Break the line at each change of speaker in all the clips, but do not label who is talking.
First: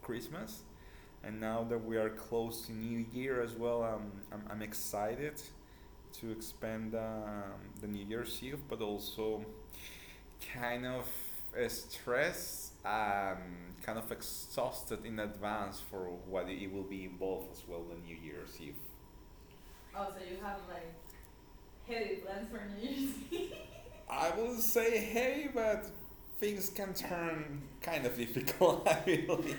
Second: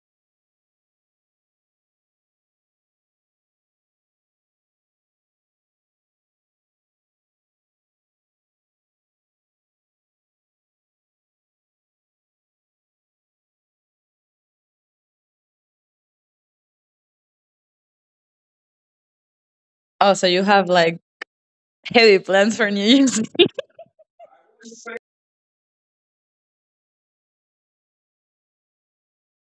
Christmas. And now that we are close to New Year as well, I'm excited to expand the New Year's Eve, but also kind of stressed, kind of exhausted in advance for what it will be involved as well the New Year's Eve. Oh,
Oh, so
so
you have like
hit
heavy plans
for
for New
New Year's
Year's.
Eve. I would say hey, but things can turn kind of difficult. I believe.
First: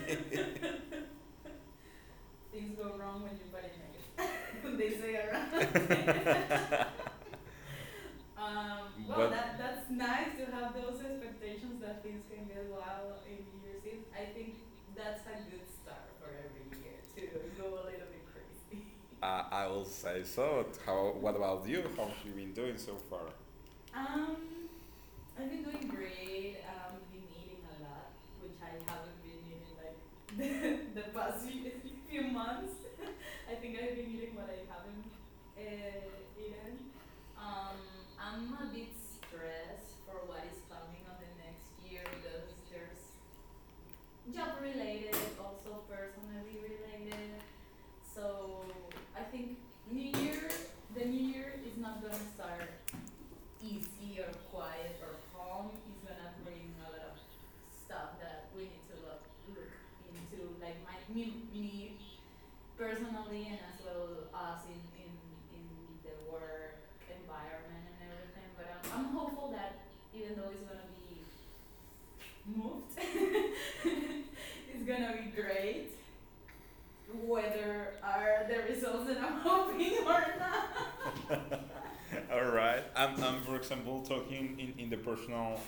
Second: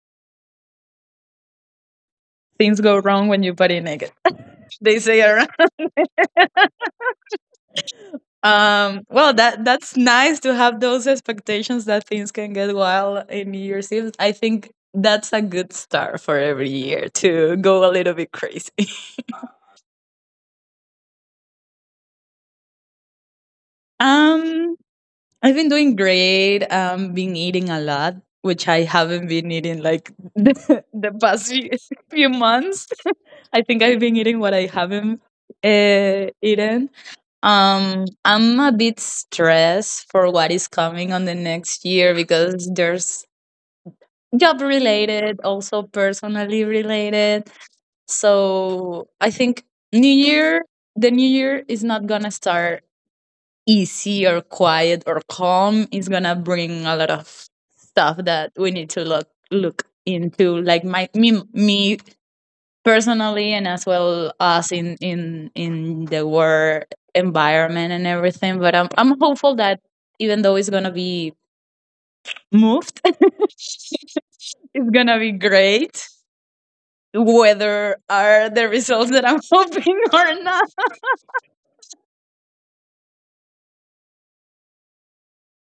Things
Things
go
go wrong when you body naked.
when they
They
say
say around.
around. Um, well,
Well, that
that's
that's
nice
nice
to
to
have
have
those
those
expectations
expectations
that
that
things
things
can
can
get
get
wild.
wild in New Year's Eve. I think that's a good start for every year to go a little bit crazy.
I will say so. How? What about you? How have you been doing so far? Um,
Um, I've been doing great. Been eating a lot, which I haven't been eating like the,
the
the
past
past few,
few
few
months.
months.
I
I
think
think
I've
I've
been
been
eating
eating
what
what
I
I
haven't
haven't
uh, eaten.
eaten.
Um, I'm
I'm
a
a
bit
bit
stressed
stressed
for
for
what
what
is
is
coming
coming
on
on
the
the
next
next
year
year
because
because
there's
there's
job
job
related or something.
related, also personally related.
So
So
I,
I
think
think New
new year,
Year,
the
the
new
New
year
Year
is
is
not
not
gonna
gonna
stop
start easy or quiet or calm, is gonna
eating a
bring a
lot
lot
of
of
stuff
stuff
that
that
we
we
need
need
to
to look
look
look
into,
into,
like
like
my
my me,
me
me
personally
personally
and
and
as
as
well
well
as
as in in
in
in
the
the
work
work
environment
environment and
and everything.
everything,
But
but i'm
I'm
i'm
hopeful
hopeful
that
that even though it's gonna be moved, it's
it's gonna
gonna
be
be
great,
great
whether
whether
are
are the
the results
results
that
that
I'm
I'm
hoping
hoping
or
or not.
not. All right. For example, talking in the personal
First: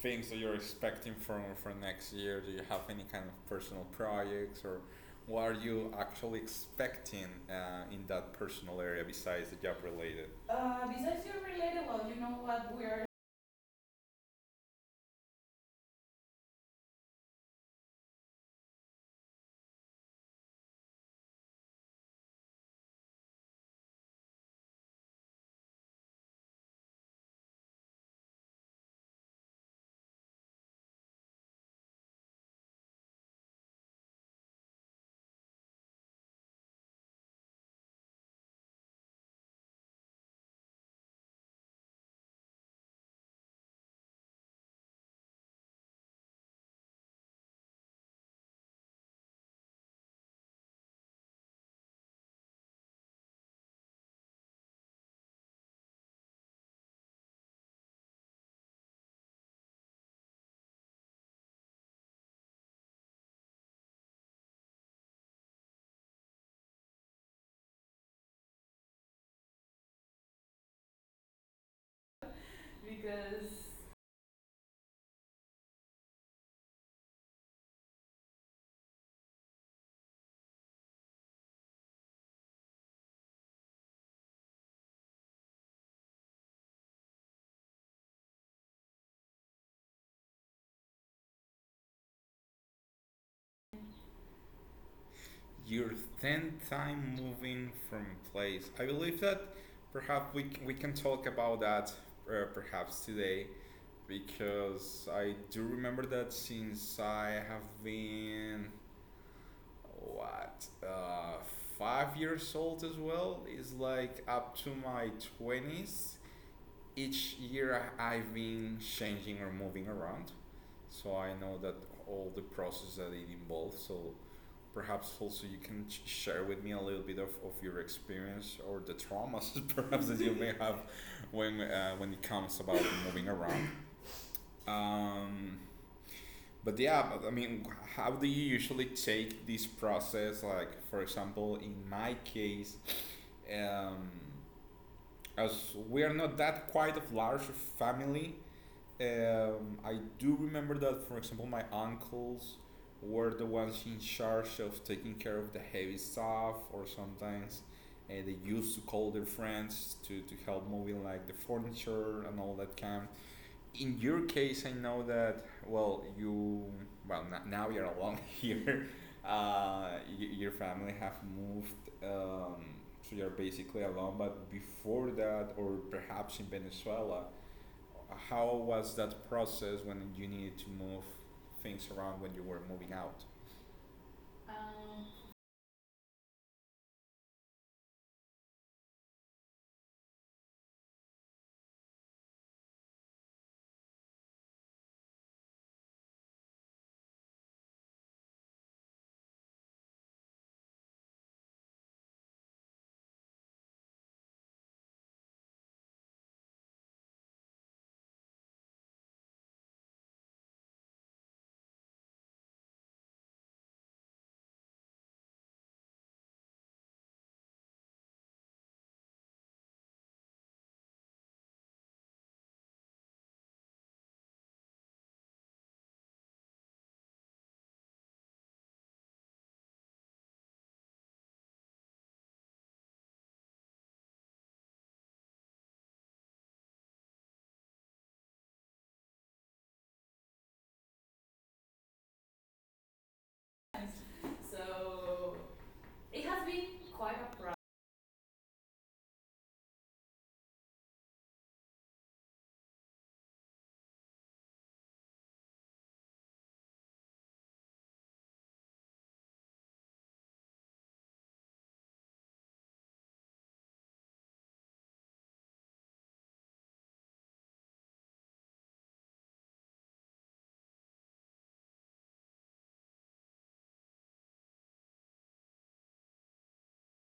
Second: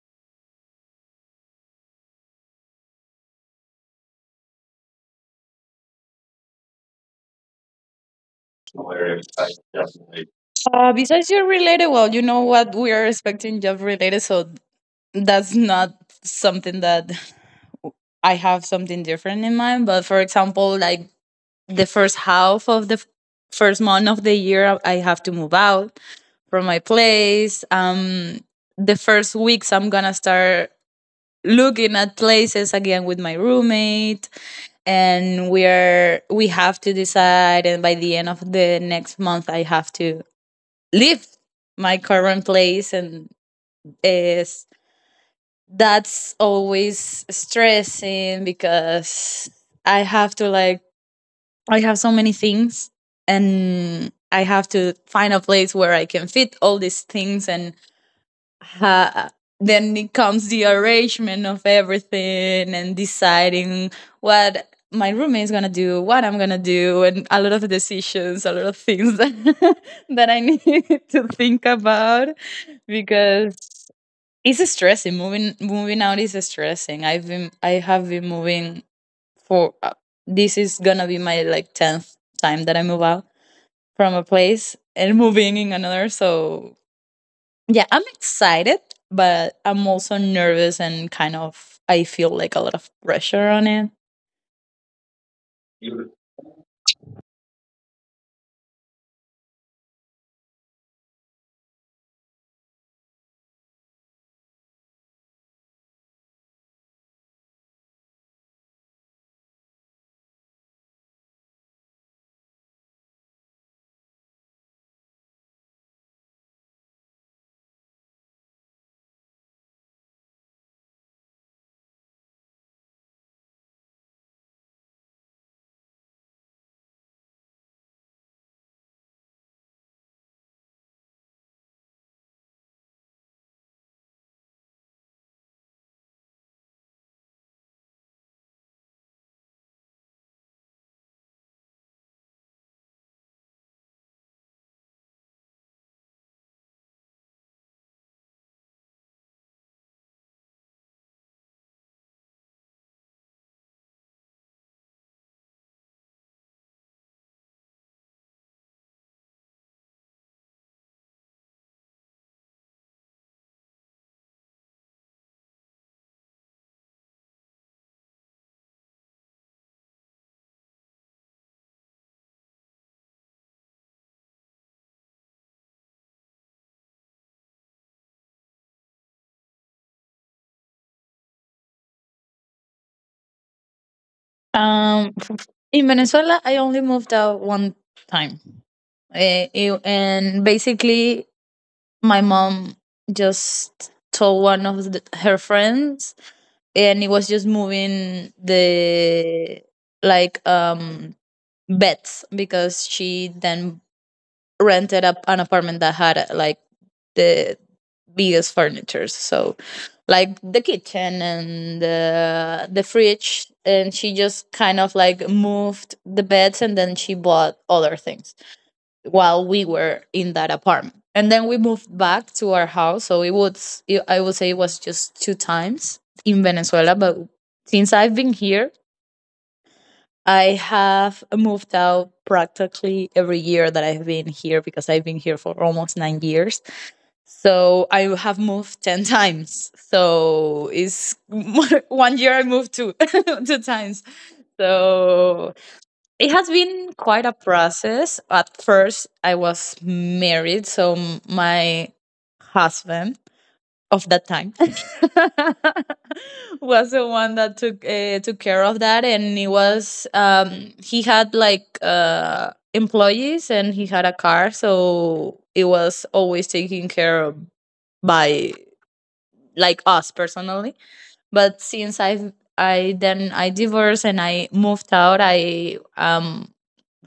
things that you're expecting from for next year. Do you have any kind of personal projects or what are you actually expecting in that personal area besides the job related? Besides
Besides
job
your
related,
related,
well,
well,
you
you
know
know what
what we
we
are
are expecting job related, so that's not something that I have something different in mind. But, for example, like the first half of the first month of the year, I have to move out from my place. The first weeks, I'm gonna start looking at places again with my roommate, and we have to decide. And by the end of the next month, I have to leave my current place, and uh, that's always stressing because I have to, like, I have so many things, and I have to find a place where I can fit all these things, and ha- then it comes the arrangement of everything and deciding what my roommate is gonna do, what I'm gonna do, and a lot of decisions, a lot of things that, that I need to think about
because
because it's stressing. Moving out is stressing. I have been moving for, this is gonna be my like tenth time that I move out from a place and moving in another. So yeah, I'm excited, but I'm also nervous and kind of, I feel like a lot of pressure on it.
you're 10th time moving from place. I believe that perhaps we can talk about that perhaps today because I do remember that since I have been what 5 years old as well is like up to my twenties. Each year I've been changing or moving around, so I know that all the process that it involves. So perhaps also you can share with me a little bit of your experience or the traumas perhaps that you may have when it comes about moving around. Um, But yeah, but I mean, how do you usually take this process? Like, for example, in my case, um, as we are not that quite of large family, I do remember that, for example, my uncles were the ones in charge of taking care of the heavy stuff, or sometimes they used to call their friends to help moving like the furniture and all that kind in your case, I know that well, you well now you're alone here. Your family have moved, um, so you're basically alone. But before that, or perhaps in Venezuela, how was that process when you needed to move things around when you were moving out? Um,
Um, in Venezuela, I only moved out one time. And basically, my mom just told one of her friends, and it was just moving the, like um beds, because she then rented up an apartment that had, like, the biggest furniture. So like the kitchen and the fridge. And she just kind of like moved the beds, and then she bought other things while we were in that apartment. And then we moved back to our house. So I would say it was just two times in Venezuela. But since I've been here, I have moved out practically every year that I've been here because I've been here for almost 9 years. So I have moved 10 times. So it's one year I moved two, two times.
so
So
it
it
has
has
been
been
quite
quite a
a process.
process. At first, I was married, so my husband of that time was the one that took care of that. And he was he had like employees, and he had a car, so it was always taken care of by like us personally. But since I've I then I divorced and I moved out. I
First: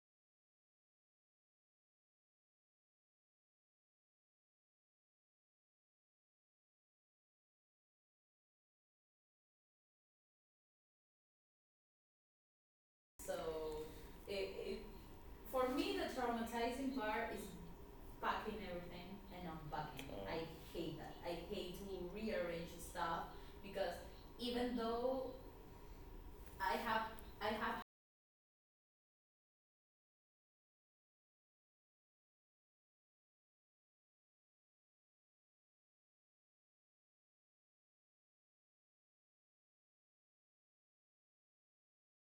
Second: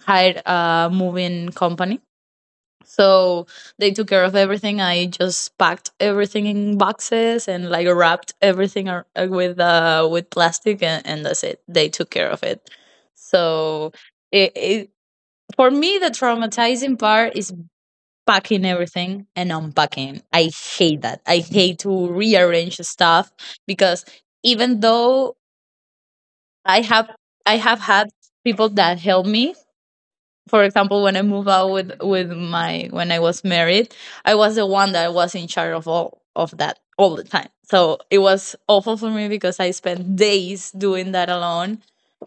hired a moving company. So they took care of everything. I just packed everything in boxes and like wrapped everything with plastic, and that's it. They took care of it.
So
So it,
it
it
For
for me,
me,
the
the traumatizing
traumatizing
part
part
is
is
packing
packing
everything
everything
and
and
not
unpacking.
Uh,
I hate that. I hate to rearrange stuff because
even
even
though
though
I
I have I
have
have had people that help me, for example, when I moved out with my when I was married, I was the one that was in charge of all of that all the time, so it was awful for me because I spent days doing that alone.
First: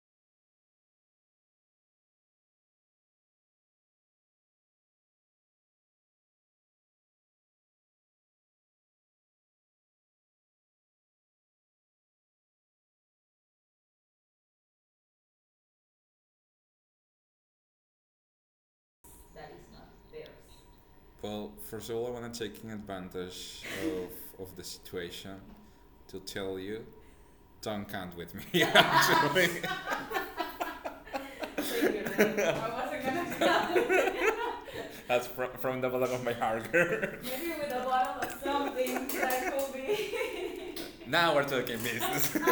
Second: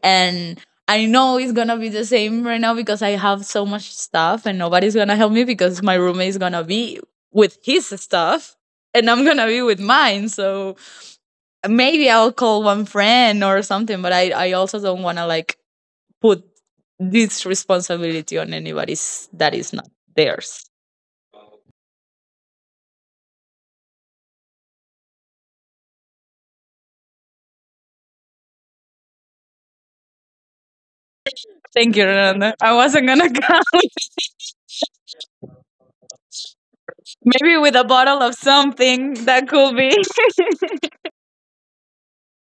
And I know it's gonna be the same right now because I have so much stuff, and nobody's gonna help me because my roommate is gonna be with his stuff and I'm gonna be with mine. So maybe I'll call one friend or something, but I also don't wanna, like, put this responsibility on anybody that is not theirs.
well, first of all, I want to taking advantage of the situation to tell you, don't count with me. actually.
Thank you,
I wasn't
Renata. I wasn't gonna
gonna
come.
come. That's from the bottom of my heart, girl. Maybe
Maybe
with
with
a
a
bottle
bottle
of
of
something
something that
that could
could be.
be. Now we're talking business.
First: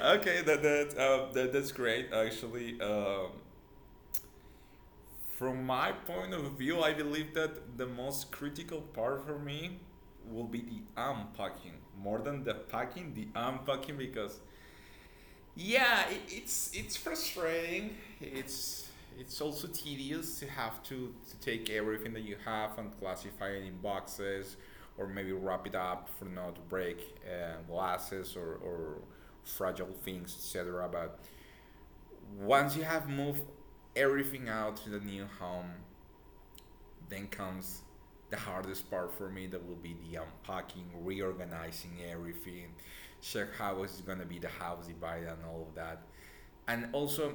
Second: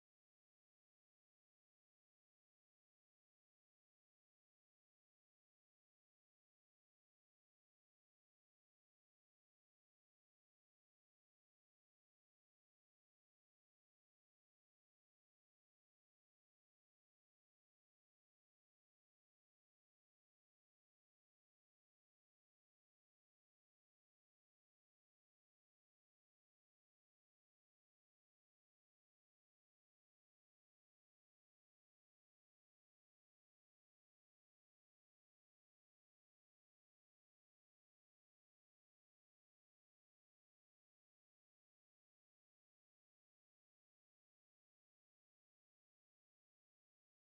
Okay, that's great. Actually, from my point of view, I believe that the most critical part for me will be the unpacking more than the packing. The unpacking because yeah, it's frustrating. It's it's also tedious to have to take everything that you have and classify it in boxes or maybe wrap it up for not to break glasses or fragile things etc but once you have moved everything out to the new home, then comes the hardest part for me that will be the unpacking, reorganizing everything, check how it's gonna be the house divided and all of that. And also,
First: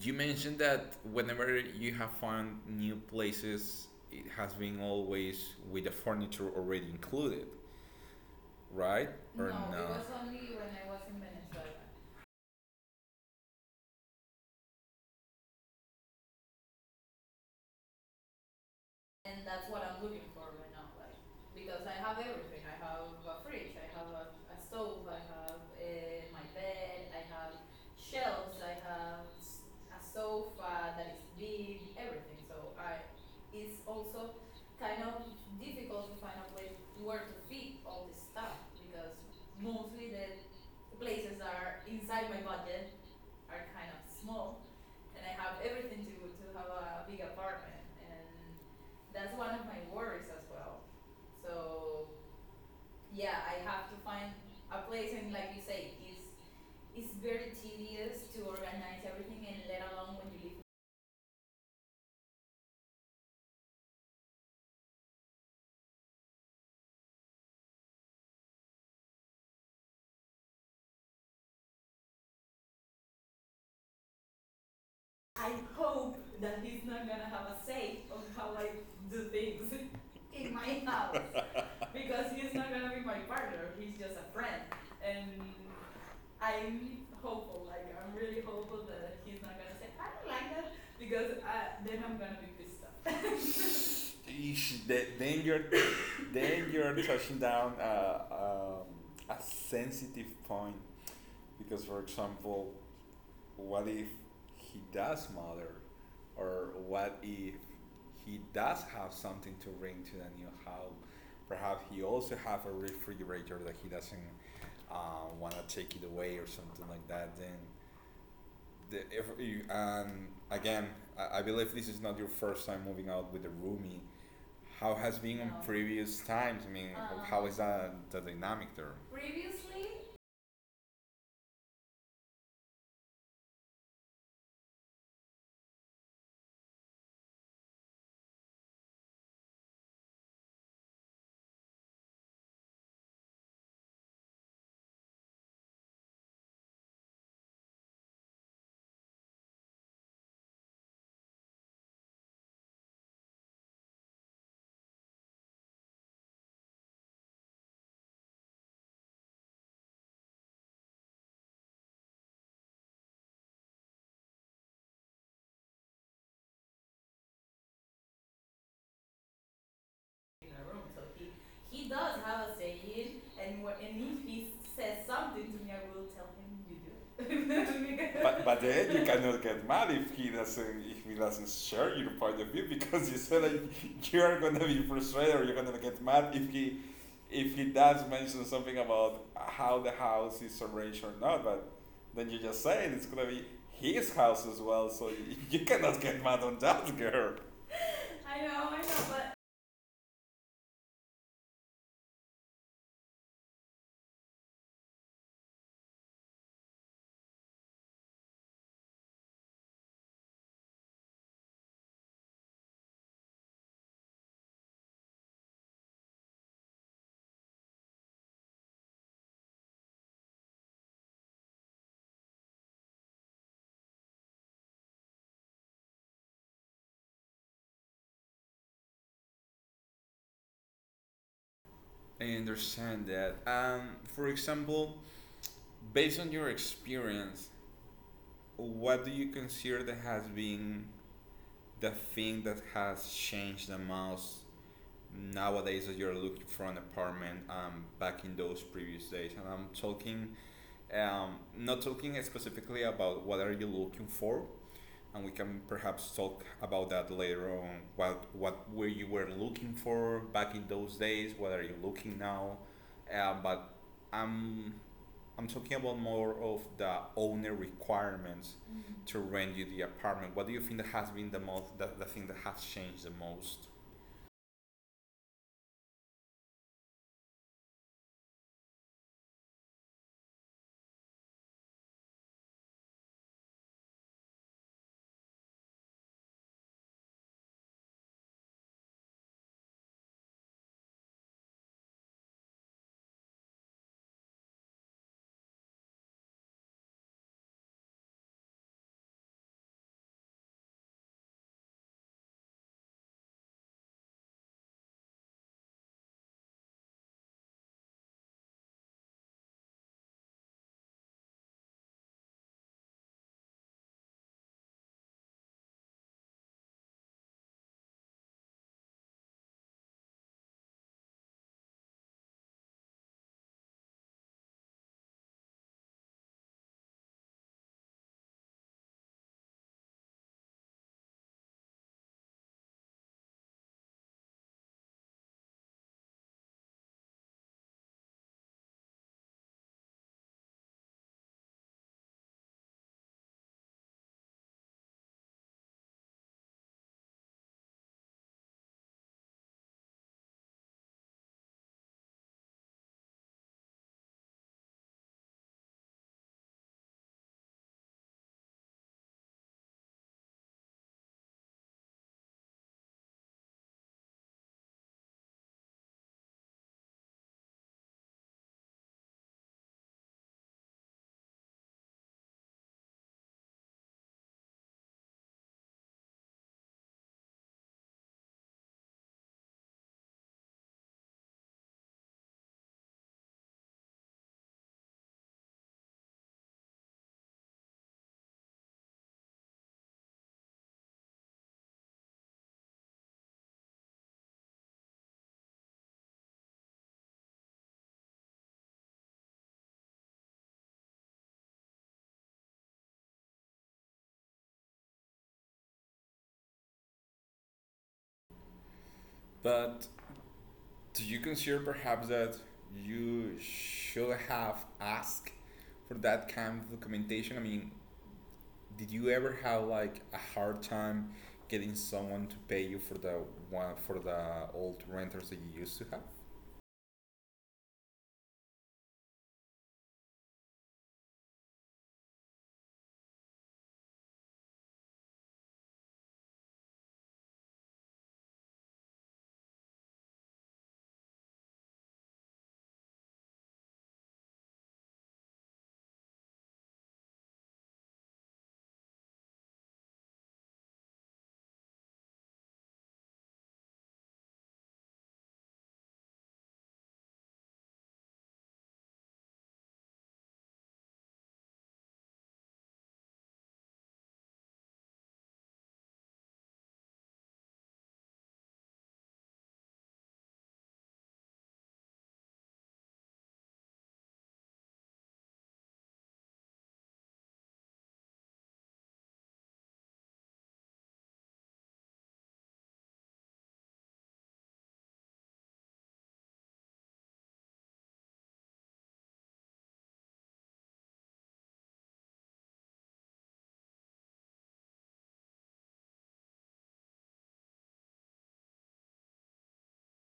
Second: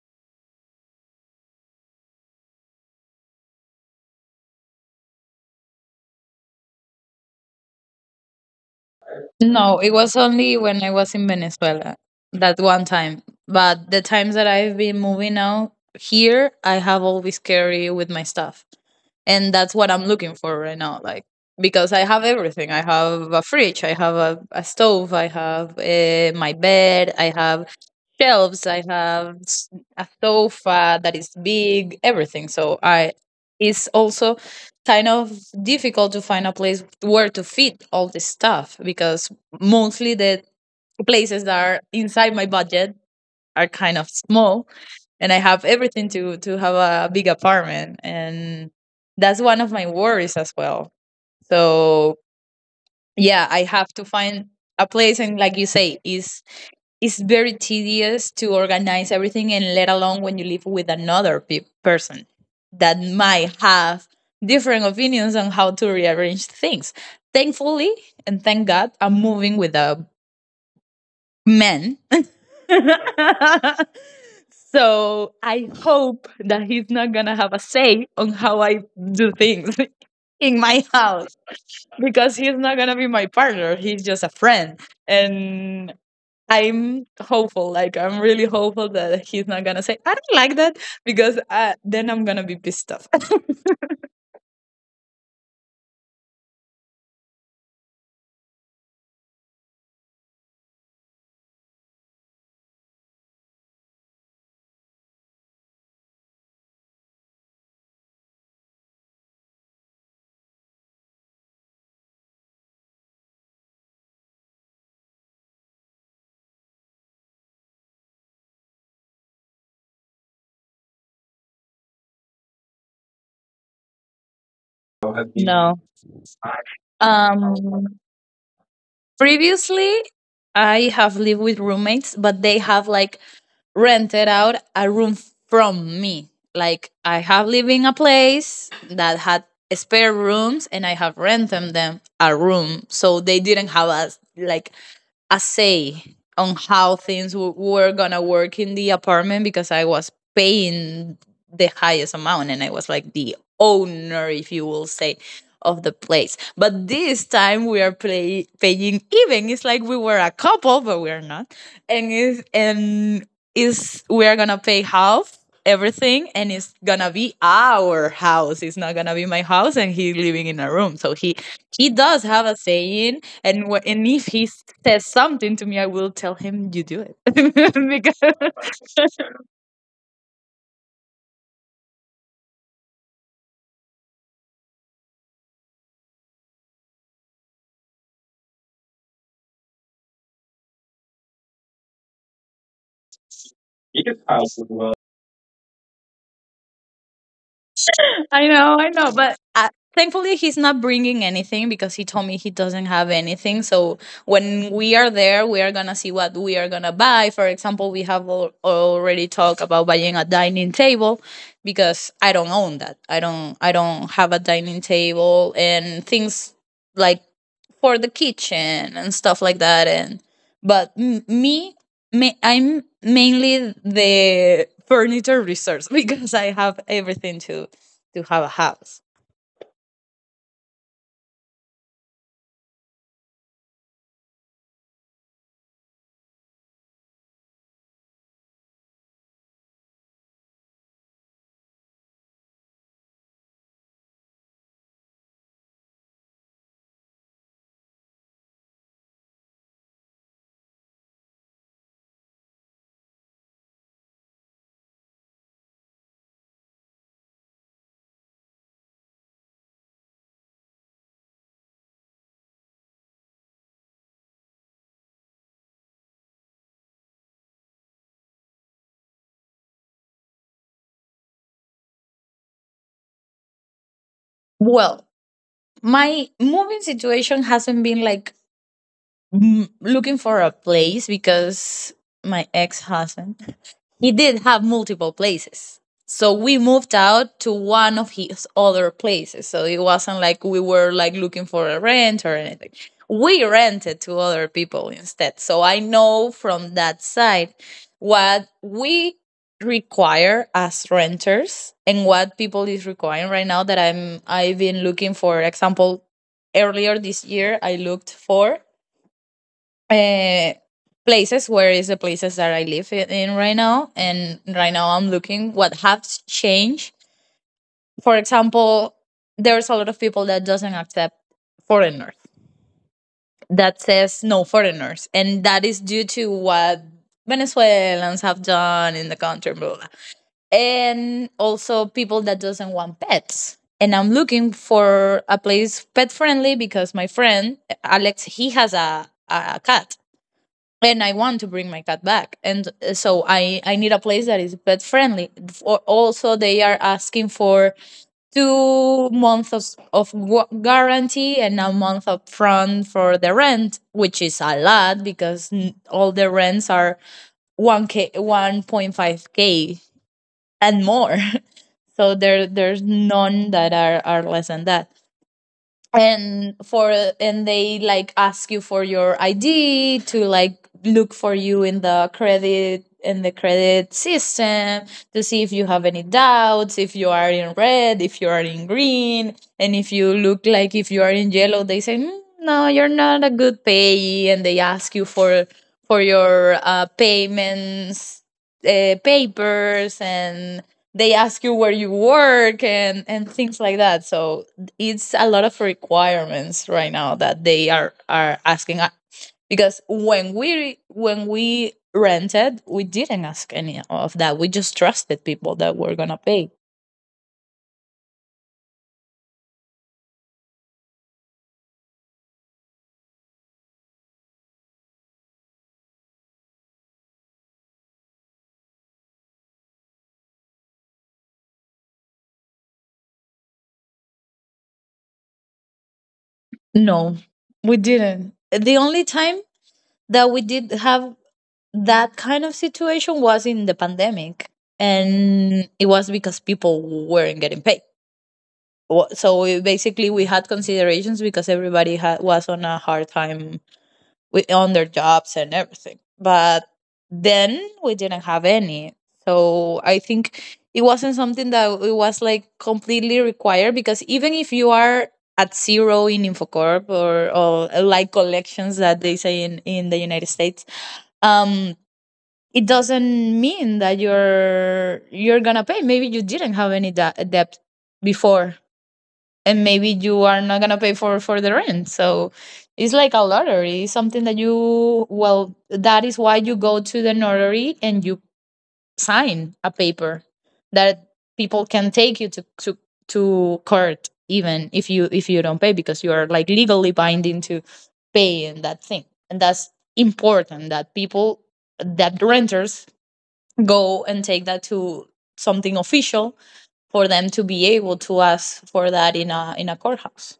you mentioned that whenever you have found new places, it has been always with the furniture already included, right? Or no?
No,
No, it
it
was
was
only
only
when
when
I
I
was
was
in
in
Venezuela.
Venezuela that one time. But the times that I've been moving out here, I have always carry with my stuff,
And
and
that's
that's
what
what
I'm
I'm
looking
looking
for
for
right
right
now,
now.
like
Like,
because
because
I
I
have
have
everything.
everything.
I
I
have
have
a
a
fridge,
fridge.
I
I
have
have a,
a
a
stove,
stove.
I
I
have
have,
my
my
bed,
bed.
I
I
have
have
shelves,
shelves.
I
I
have
have
a
a
sofa
sofa that
that is
is
big,
big,
everything.
everything.
So
So
I
I
it's
it's also
also kind
kind
of
of difficult
difficult to
to
find
find
a
a
place
place
where
where
to
to
fit
fit
all
all
this
this
stuff
stuff
because
because
mostly
mostly
the
the
places
places
that
that
are
are
inside
inside
my
my
budget
budget
are
are
kind
kind
of
of
small,
small,
and I
and I
have
have
everything
everything
to
to to
have
have
a.
a big apartment, and that's one of my worries as well.
So
So yeah, I have to find a
yeah,
place,
him
and
like
like you say, is
it's
it's
very
very tedious to
secure.
organize everything, and let alone when you live with another person that might have different opinions on how to rearrange things. Thankfully, and thank God, I'm moving with a man. So
I
I
hope
hope
that
that
he's
he's
not
not
gonna
gonna
have
have a say on how
us
I
do
do
things
things
in
in
my
my
house
house,
because
because
he's
he's
not
not
gonna
gonna
be
be
my
my
partner.
partner,
He's
he's
just
just a
a friend,
friend.
and
And I'm
I'm hope
hopeful. Like,
I'm
I'm
really
really hopeful that he's not gonna say I don't like that,
because
because
then
then
I'm
I'm
gonna
gonna be pissed off.
You should, then you're then you're touching down a sensitive point because, for example, what if he does mother or what if he does have something to bring to the new house perhaps he also have a refrigerator that he doesn't uh, want to take it away or something like that then the, if you, and again I believe this is not your first time moving out with a roomie how has been in No.
No.
previous times I mean how is
Um.
that the dynamic there Previously,
Previously, I have lived with roommates, but they have, like, rented out a room from me. Like, I have lived in a place that had spare rooms, and I have rented them a room. So they didn't have a, like, a say on how things were gonna work in the apartment because I was paying the highest amount, and I was like the owner, if you will say, of the place. But this time we are paying even. It's like we were a couple, but we're not. And it's, and is we are gonna pay half everything, and it's gonna be our house. It's not gonna be my house. And he's living
in
in
a
a
room.
room,
So
so he
he does
does have
have
a
a
saying,
saying, and
and wh-
and
and
if
if he
he says
says
something
something
to
to
me,
me,
I
I
will
will
tell
tell
him
him
you
you do it.
do. It." But then you cannot
Because
get mad if he doesn't share your point of view because you said that you are gonna be frustrated or you're gonna get mad if he does mention something about how the house is arranged or not. But then you just say it, it's gonna be his house as well, so you cannot get mad on that girl. I
I
know,
know,
but
but thankfully he's not bringing anything because he told me he doesn't have anything. So when we are there, we are gonna see what we are gonna buy. For example, we have already talked about buying a dining table because I don't own that. I don't. I don't have a dining table and things like for the kitchen and stuff like that. And but I'm mainly the furniture resource because I have everything to have a house?
I understand that. For example, based on your experience, what do you consider that has been the thing that has changed the most nowadays as you're looking for an apartment back in those previous days? And I'm talking, not talking specifically about what are you looking for, and we can perhaps talk about that later on. What were you were looking for back in those days? What are you looking now? But I'm I'm talking about more of the owner requirements mm-hmm. to rent you the apartment. What do you think that has been the most, the thing that has changed the most?
Well, my moving situation hasn't been like, looking for a place because my ex husband, he did have multiple places. So we moved out to one of his other places. So it wasn't like we were, like, looking for a rent or anything. We rented to other people instead. So I know from that side what we require as renters and what people is requiring right now. That I've been looking, for example, earlier this year, I looked for, uh, places where is the places that I live in right now. And right now I'm looking what has changed. For example, there's a lot of people that doesn't accept foreigners, that says no foreigners, and that is due to what Venezuelans have done in the country, blah, blah, blah. And also people that doesn't want pets. And I'm looking for a place pet friendly because my friend Alex, he has a cat, and I want to bring my cat back. And so I need a place that is pet friendly. For, also, they are asking for 2 months of guarantee and a month upfront for the rent, which is a lot because all the rents are 1K 1.5K and more. So there's none that are less than that, and they like ask you for your id to like look for you in the credit system to see if you have any doubts, if you are in red, if you are in green, and if you look like if you are in yellow, they say, "Mm, no, you're not a good payee," and they ask you for your payments, papers, and they ask you where you work, and things like that. So it's a lot of requirements right now that they are asking, because when we rented, we didn't ask any of that. We just trusted people that were gonna pay.
But do you consider perhaps that you should have asked for that kind of documentation? I mean, did you ever have like a hard time getting someone to pay you for the one for the old renters that you used to have?
No, we didn't. The only time that we did have that kind of situation was in the pandemic, and it was because people weren't getting paid. So we, basically, we had considerations because everybody was on a hard time on their jobs and everything. But then we didn't have any. So I think it wasn't something that it was like completely required, because even if you are at zero in Infocorp, or like collections, that they say in the United States, um it doesn't mean that you're gonna pay. Maybe you didn't have any debt before, and maybe you are not gonna pay for the rent. So it's like a lottery. It's something that you, well, that is why you go to the notary and you sign a paper that people can take you to court, even if you don't pay, because you are like legally binding to pay and that thing. And that's important that people, that renters, go and take that to something official for them to be able to ask for that in a courthouse?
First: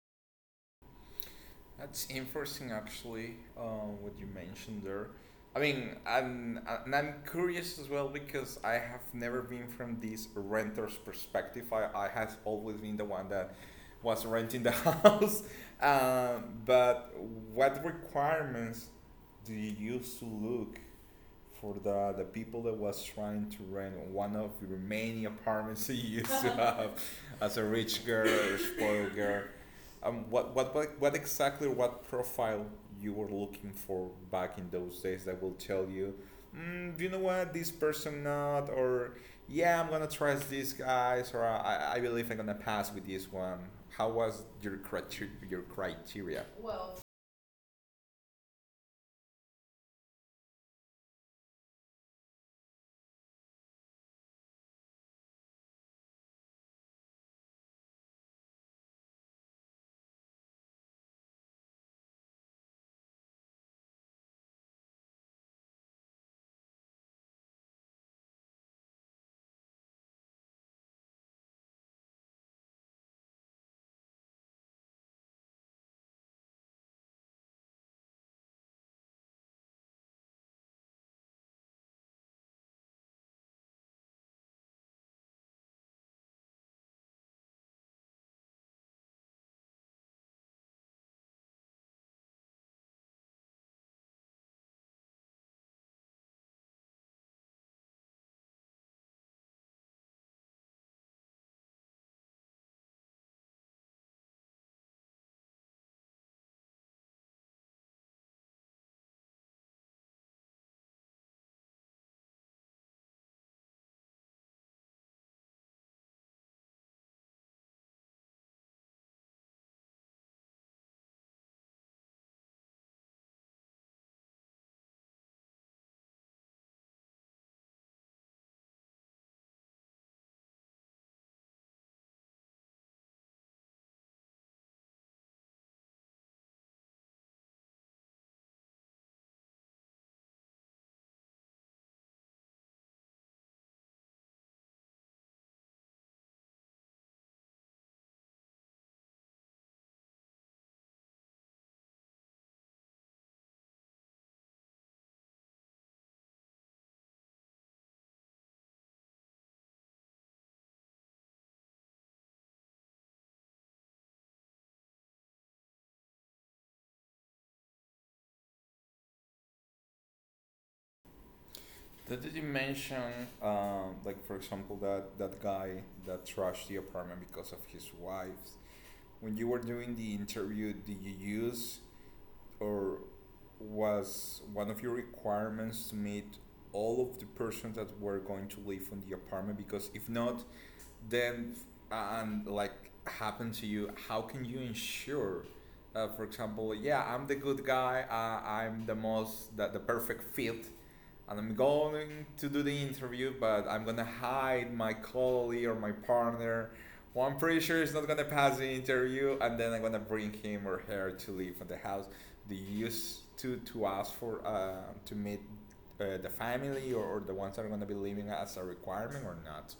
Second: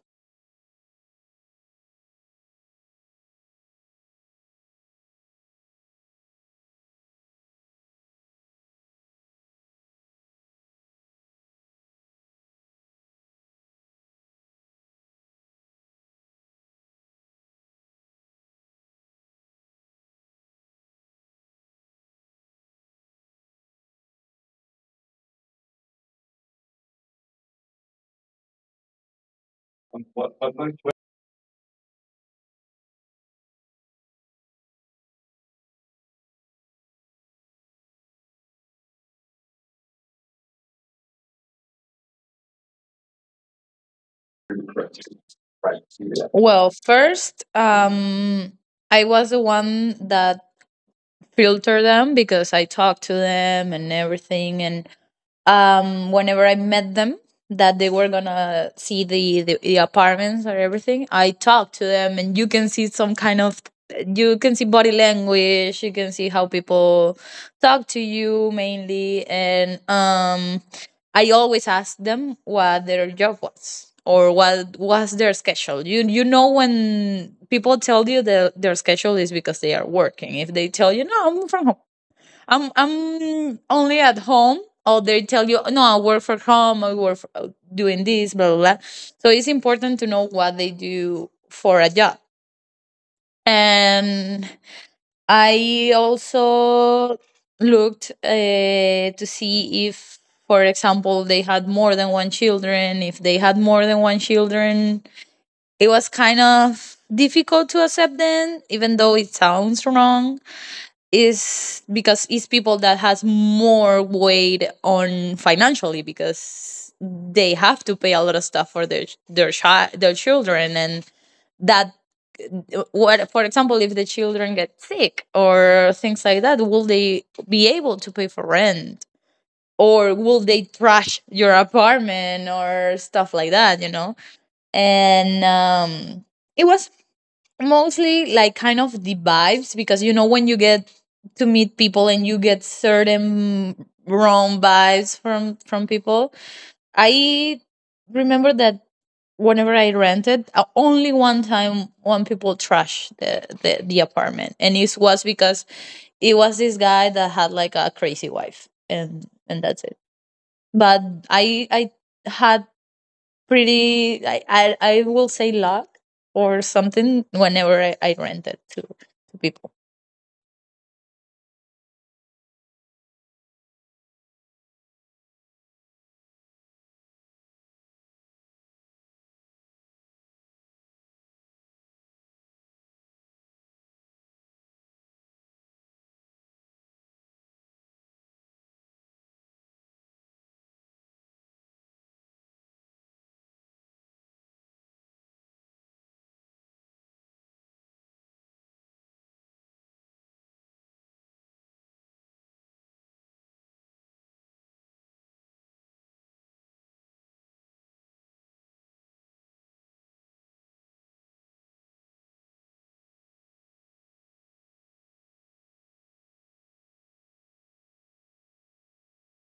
That's interesting, actually. What you mentioned there. I mean, I'm and I'm curious as well because I have never been from this renter's perspective. I has always been the one that was renting the house. But what requirements do you used to look for the people that was trying to rent one of your many apartments that you used to have as a rich girl or spoiled girl? What exactly, what profile you were looking for back in those days that will tell you, mm, do you know what, this person not, or yeah, I'm gonna trust these guys, or I believe I'm gonna pass with this one. How was your criteria? Your criteria?
Well,
Well,
first, I was the one that filtered them because I talked to them and everything. And whenever I met them, that they were gonna see the, the apartments or everything, I talked to them, and you can see some kind of, you can see body language, you can see how people talk to you mainly. And I always ask them what their job was or what was their schedule. You know, when people tell you that their schedule is because they are working. If they tell you, no, I'm from home, I'm only at home, or they tell you, no, I work from home, I work doing this, blah blah blah. So it's important to know what they do for a job. And I also looked, to see if, for example, they had more than one children. If they had more than one children, it was kind of difficult to accept them, even though it sounds wrong, is because it's people that has more weight on financially because they have to pay a lot of stuff for their children. And that what, for example, if the children get sick or things like that, will they be able to pay for rent, or will they trash your apartment, or stuff like that. And it was mostly like kind of the vibes, because you know when you get to meet people and you get certain wrong vibes from people. I remember that whenever I rented, only one time, one people trashed the, the apartment, and it was because it was this guy that had like a crazy wife, and that's it. But I had pretty, I will say, luck or something whenever I rent it to people.
Did you mention, like for example, that that guy that trashed the apartment because of his wife? When you were doing the interview, did you use or was one of your requirements to meet all of the persons that were going to live on the apartment? Because if not, then, and like happen to you, how can you ensure, for example, yeah, I'm the good guy, I'm the most the perfect fit, and I'm going to do the interview, but I'm gonna hide my colleague or my partner. Well, I'm pretty sure is not gonna pass the interview, and then I'm gonna bring him or her to leave from the house. Do you use to ask for to meet the family, or the ones that are gonna be leaving as a requirement or not?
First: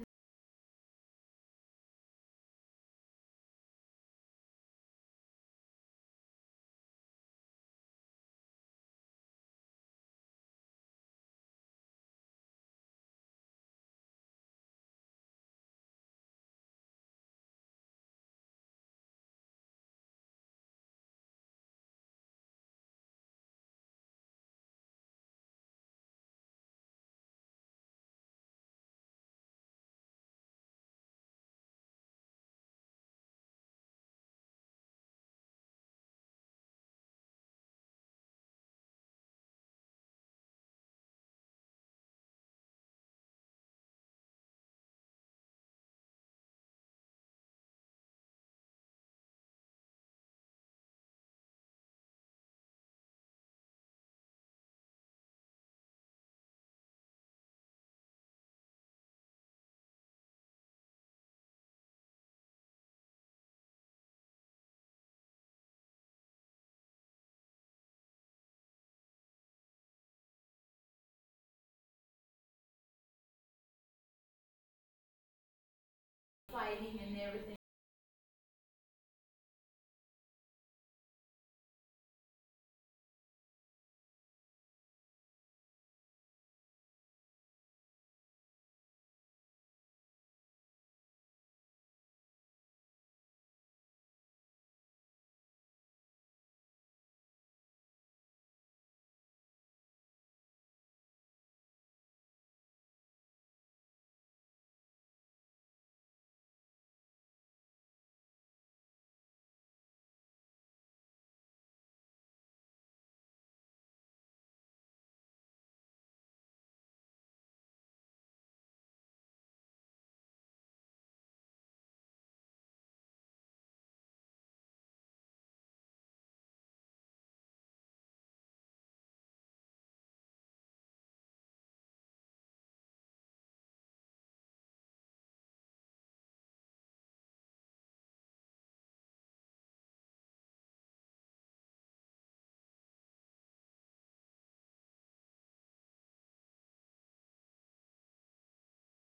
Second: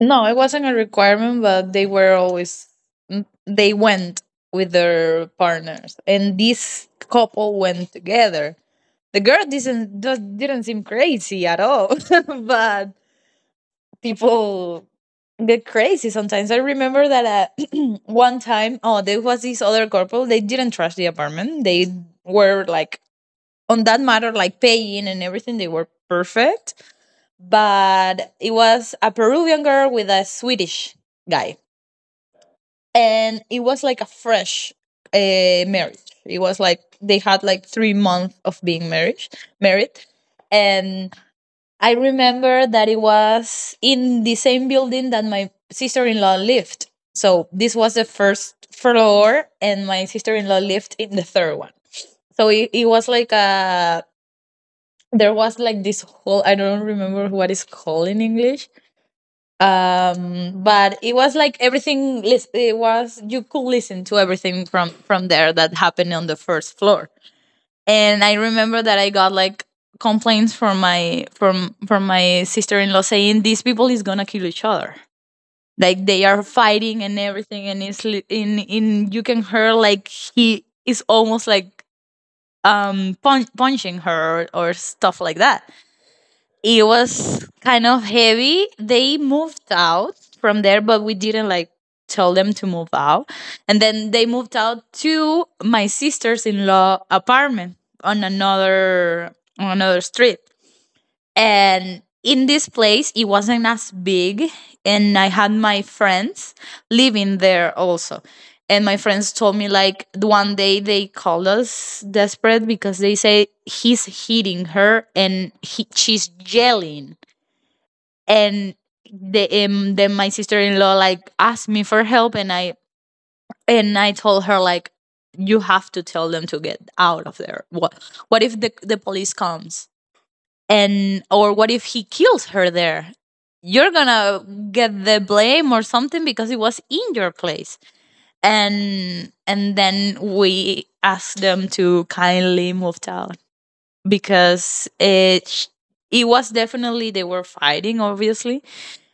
No, it wasn't a requirement, but they were always, they went with their partners, and this couple went together. The girl didn't, just didn't seem crazy at all, but people get crazy sometimes. I remember that one time, oh, there was this other couple. They didn't trash the apartment. They were like on that matter, like paying and everything. They were perfect, but it was a Peruvian girl with a Swedish guy, and it was like a fresh marriage. It was like they had like 3 months of being married, married, and I remember that it was in the same building that my sister in law lived. So this was the first floor, and my sister in law lived in the third one. So it was like a, there was like this whole, I don't remember what it's called in English. But it was like everything. It was, you could listen to everything from there that happened on the first floor. And I remember that I got like complaints from my sister in law saying these people is gonna kill each other. Like they are
Fighting
fighting
and
and
everything.
everything, and it's in you can hear like he is almost like punching her, or stuff like that. It was kind of heavy. They moved out from there, but we didn't like tell them to move out. And then they moved out to my sister's in law apartment on another on another street. And in this place it wasn't as big, and I had my friends living there also. And my friends told me like the one day they called us desperate because they say he's hitting her, and he, she's yelling. And then my sister-in-law like asked me for help, and I told her like, you have to tell them to get out of there. What, if the police comes, and or what if he kills her there? You're gonna get the blame or something because it was in your place. And then we asked them to kindly move out, because it was definitely, they were fighting obviously.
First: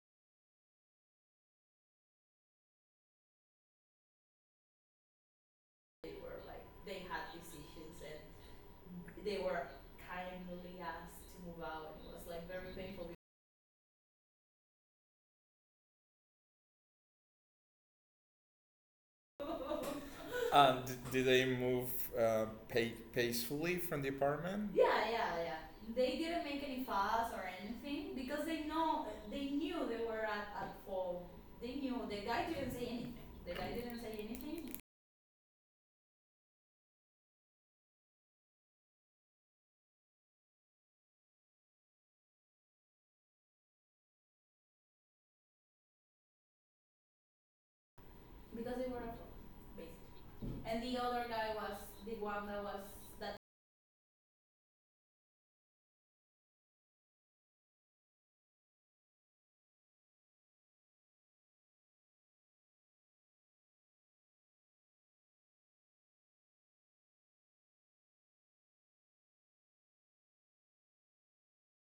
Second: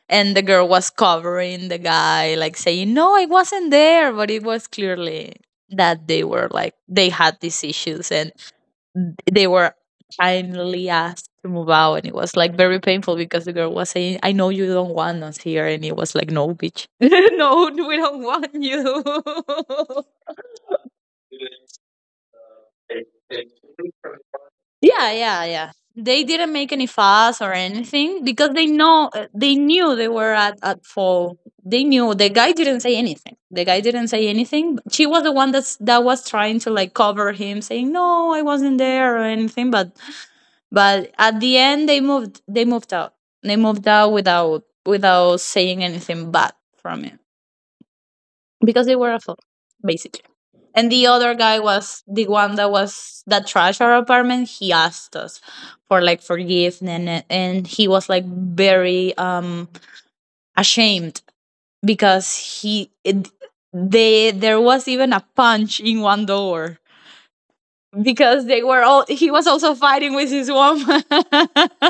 And the girl was covering the guy like saying, no, I wasn't there, but it was clearly that
They
they
were
were
like
like
they
they
had
had these
decisions,
issues. And
and they
they
were
were
kindly
kindly
asked
asked
to
to
move
move out,
out,
and
and it
it
was
was
like
like
very
very
painful.
painful, because the girl was saying, I know you don't want us here. And it was like, no, bitch, no, we don't want you.
Did they move uh, peacefully from the apartment? Yeah,
Yeah,
yeah,
yeah,
yeah.
yeah.
They
They
didn't
didn't
make
make
any
any
fuss
fuss
or
or
anything
anything
because
because
they
they
know
know,
they
they
knew
knew
they
they
were
were
at,
at
at
at
fault.
fault.
They
They
knew
knew
the
the
guy
guy
didn't
didn't
say
say
anything.
anything.
The
The
guy
guy
didn't
didn't
say
say
anything
anything. But she was the one that was trying to like cover him, saying, no, I wasn't there or anything. But at the end, they moved. They moved out. They moved out without saying anything bad from it,
because
because
they
they
were
were
at
at
fault,
fault, basically.
basically. And
And
the
the
other
other
guy
guy
was
was
the
the
one
one
that
that
was
was
that
that trashed our apartment. He asked us for like forgiveness, and he was like very ashamed, because he, it, they, there was even a punch in one door because they were all, he was also fighting with his woman.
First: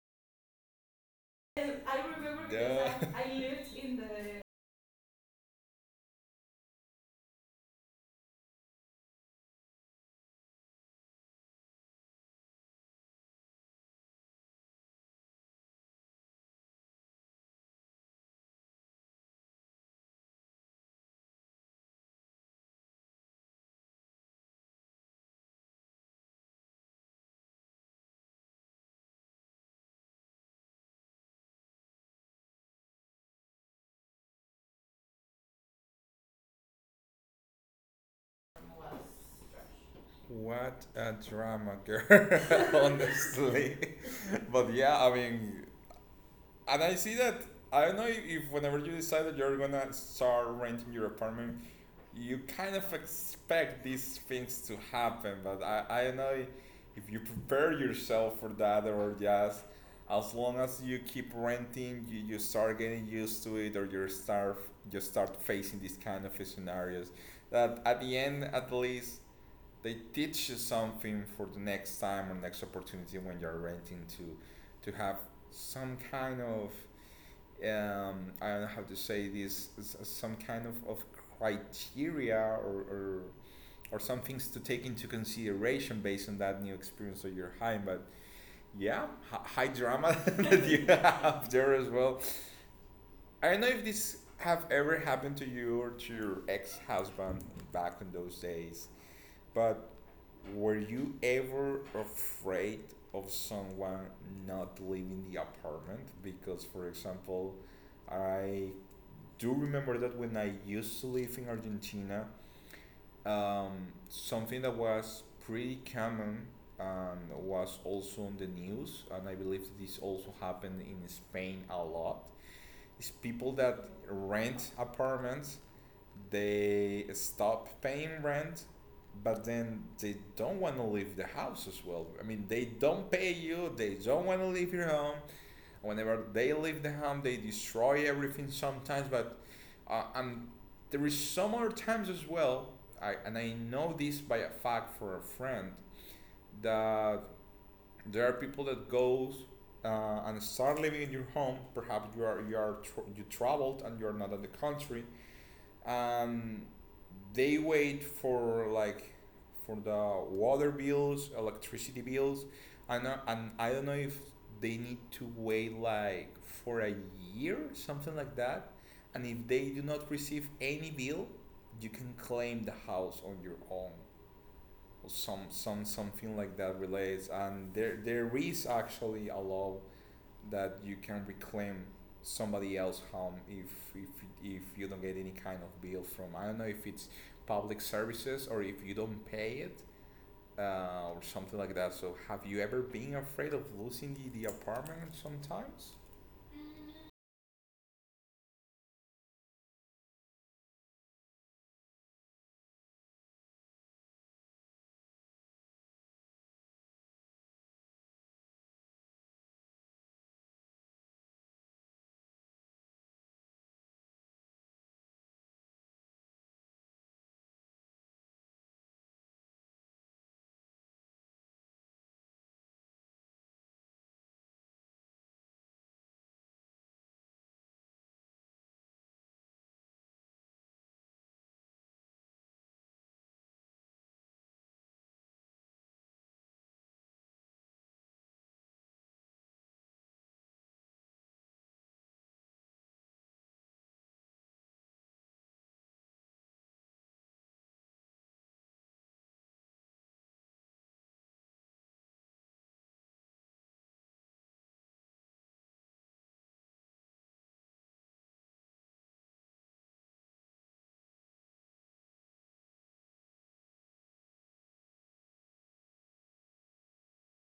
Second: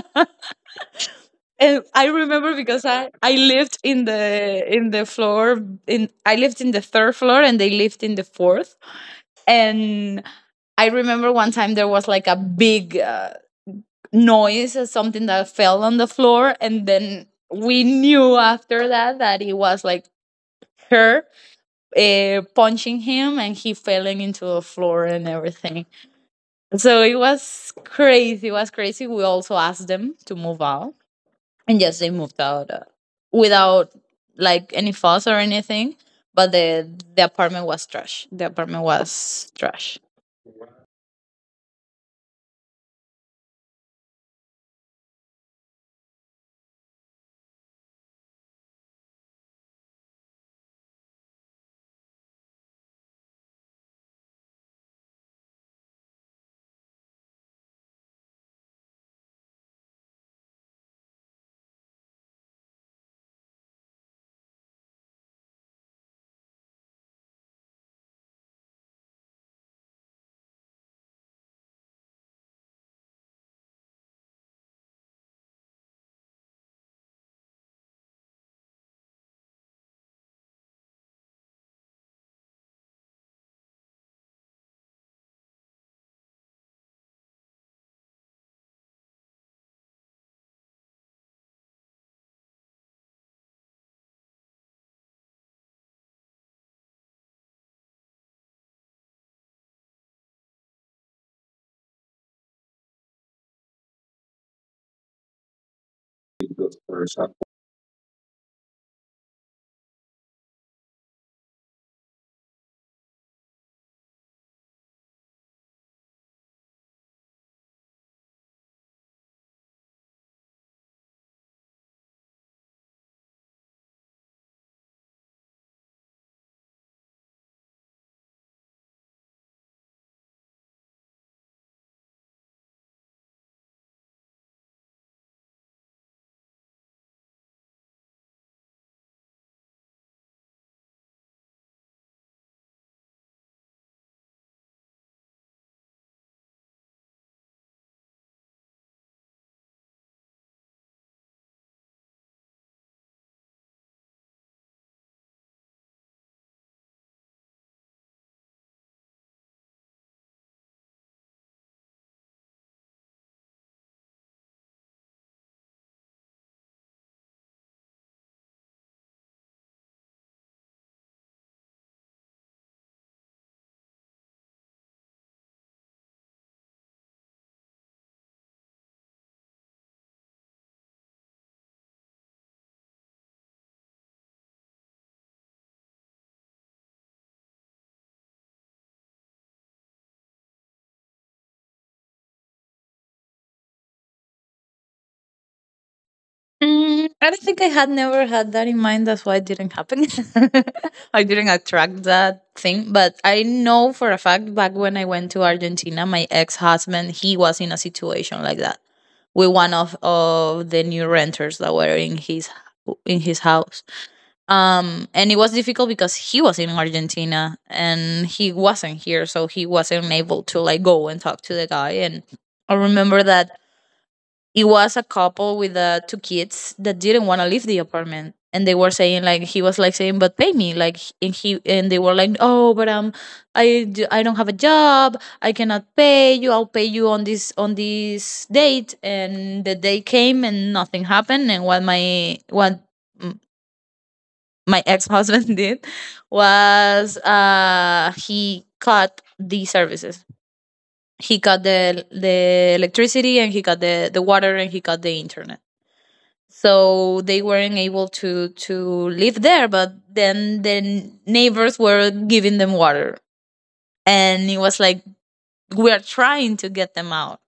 And I
I remember
remember because
because
i
I,
i
I lived in the.
lived in the third floor, and they lived in the fourth. And I remember one time there was like a big, noise, something that fell on the floor, and then we knew after that that it was like her punching him, and he falling into the floor and everything. So it was crazy. It was crazy. We also asked them to move out, and yes, they moved out, without like any fuss or anything. But the apartment was trash. The apartment was trash.
What a drama, girl, honestly. But yeah, I mean, and I see that. I don't know if whenever you decide that you're gonna start renting your apartment, you kind of expect these things to happen, but I know if you prepare yourself for that, or just as long as you keep renting, you start getting used to it, or you start facing these kind of scenarios. That at the end at least they teach you something for the next time or next opportunity when you're renting, to have some kind of, I don't know how to say this, some kind of criteria, or, or, or some things to take into consideration based on that new experience that you're having. But yeah, high drama that you have there as well. I don't know if this have ever happened to you or to your ex-husband back in those days. But were you ever afraid of someone not leaving the apartment? Because, for example, I do remember that when I used to live in Argentina, something that was pretty common and was also on the news, and I believe this also happened in Spain a lot, is people that rent apartments, they stop paying rent, but then they don't want to leave the house as well. I mean, they don't pay you, they don't want to leave your home. Whenever they leave the home, they destroy everything sometimes. But and there is some other times as well. And I know this by a fact for a friend, that there are people that goes and start living in your home. Perhaps you are tr you traveled and you're not in the country. um, they wait for like for the water bills, electricity bills. I know, and I don't know if they need to wait like for a year, something like that. And if they do not receive any bill, you can claim the house on your own. Something like that relates, and there is actually a law that you can reclaim somebody else home if if you don't get any kind of bill from, I don't know if it's public services, or if you don't pay it, or something like that. So have you ever been afraid of losing the apartment sometimes?
Mm, I don't think I had never had that in mind. That's why it didn't happen. I didn't attract that thing. But I know for a fact, back when I went to Argentina, my ex husband, he was in a situation like that with one of the new renters that were in his house. And it was difficult because he was in Argentina and he wasn't here, so he wasn't able to like go and talk to the guy. And I remember that it was a couple with two kids that didn't want to leave the apartment, and they were saying, like, he was like saying but pay me like h- and he and they were like, oh, but I don't have a job, I cannot pay you, I'll pay you on this date. And the day came and nothing happened. And what my what m- my ex-husband did was he cut the services. He cut the electricity, and he cut the water, and he cut the internet, so they weren't able to live there. But then the neighbors were giving them water, and it was like, we are trying to get them out.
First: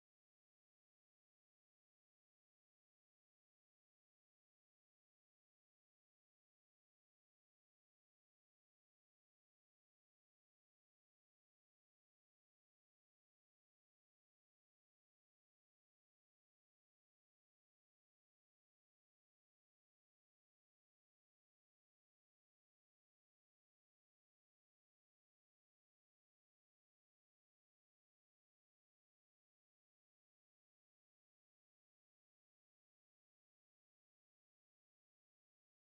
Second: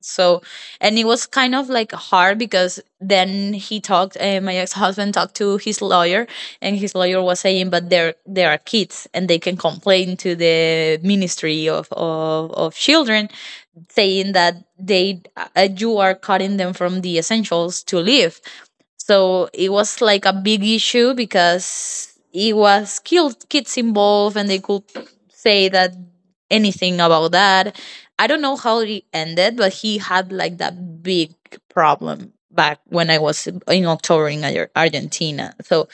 So and it was kind of like hard because then he talked my ex-husband talked to his lawyer, and his lawyer was saying, but there are kids and they can complain to the ministry of of children, saying that they you are cutting them from the essentials to live. So it was like a big issue because it was killed kids involved, and they could say that anything about that. I don't know how it ended, but he had like that big problem back when I was in October in Argentina. So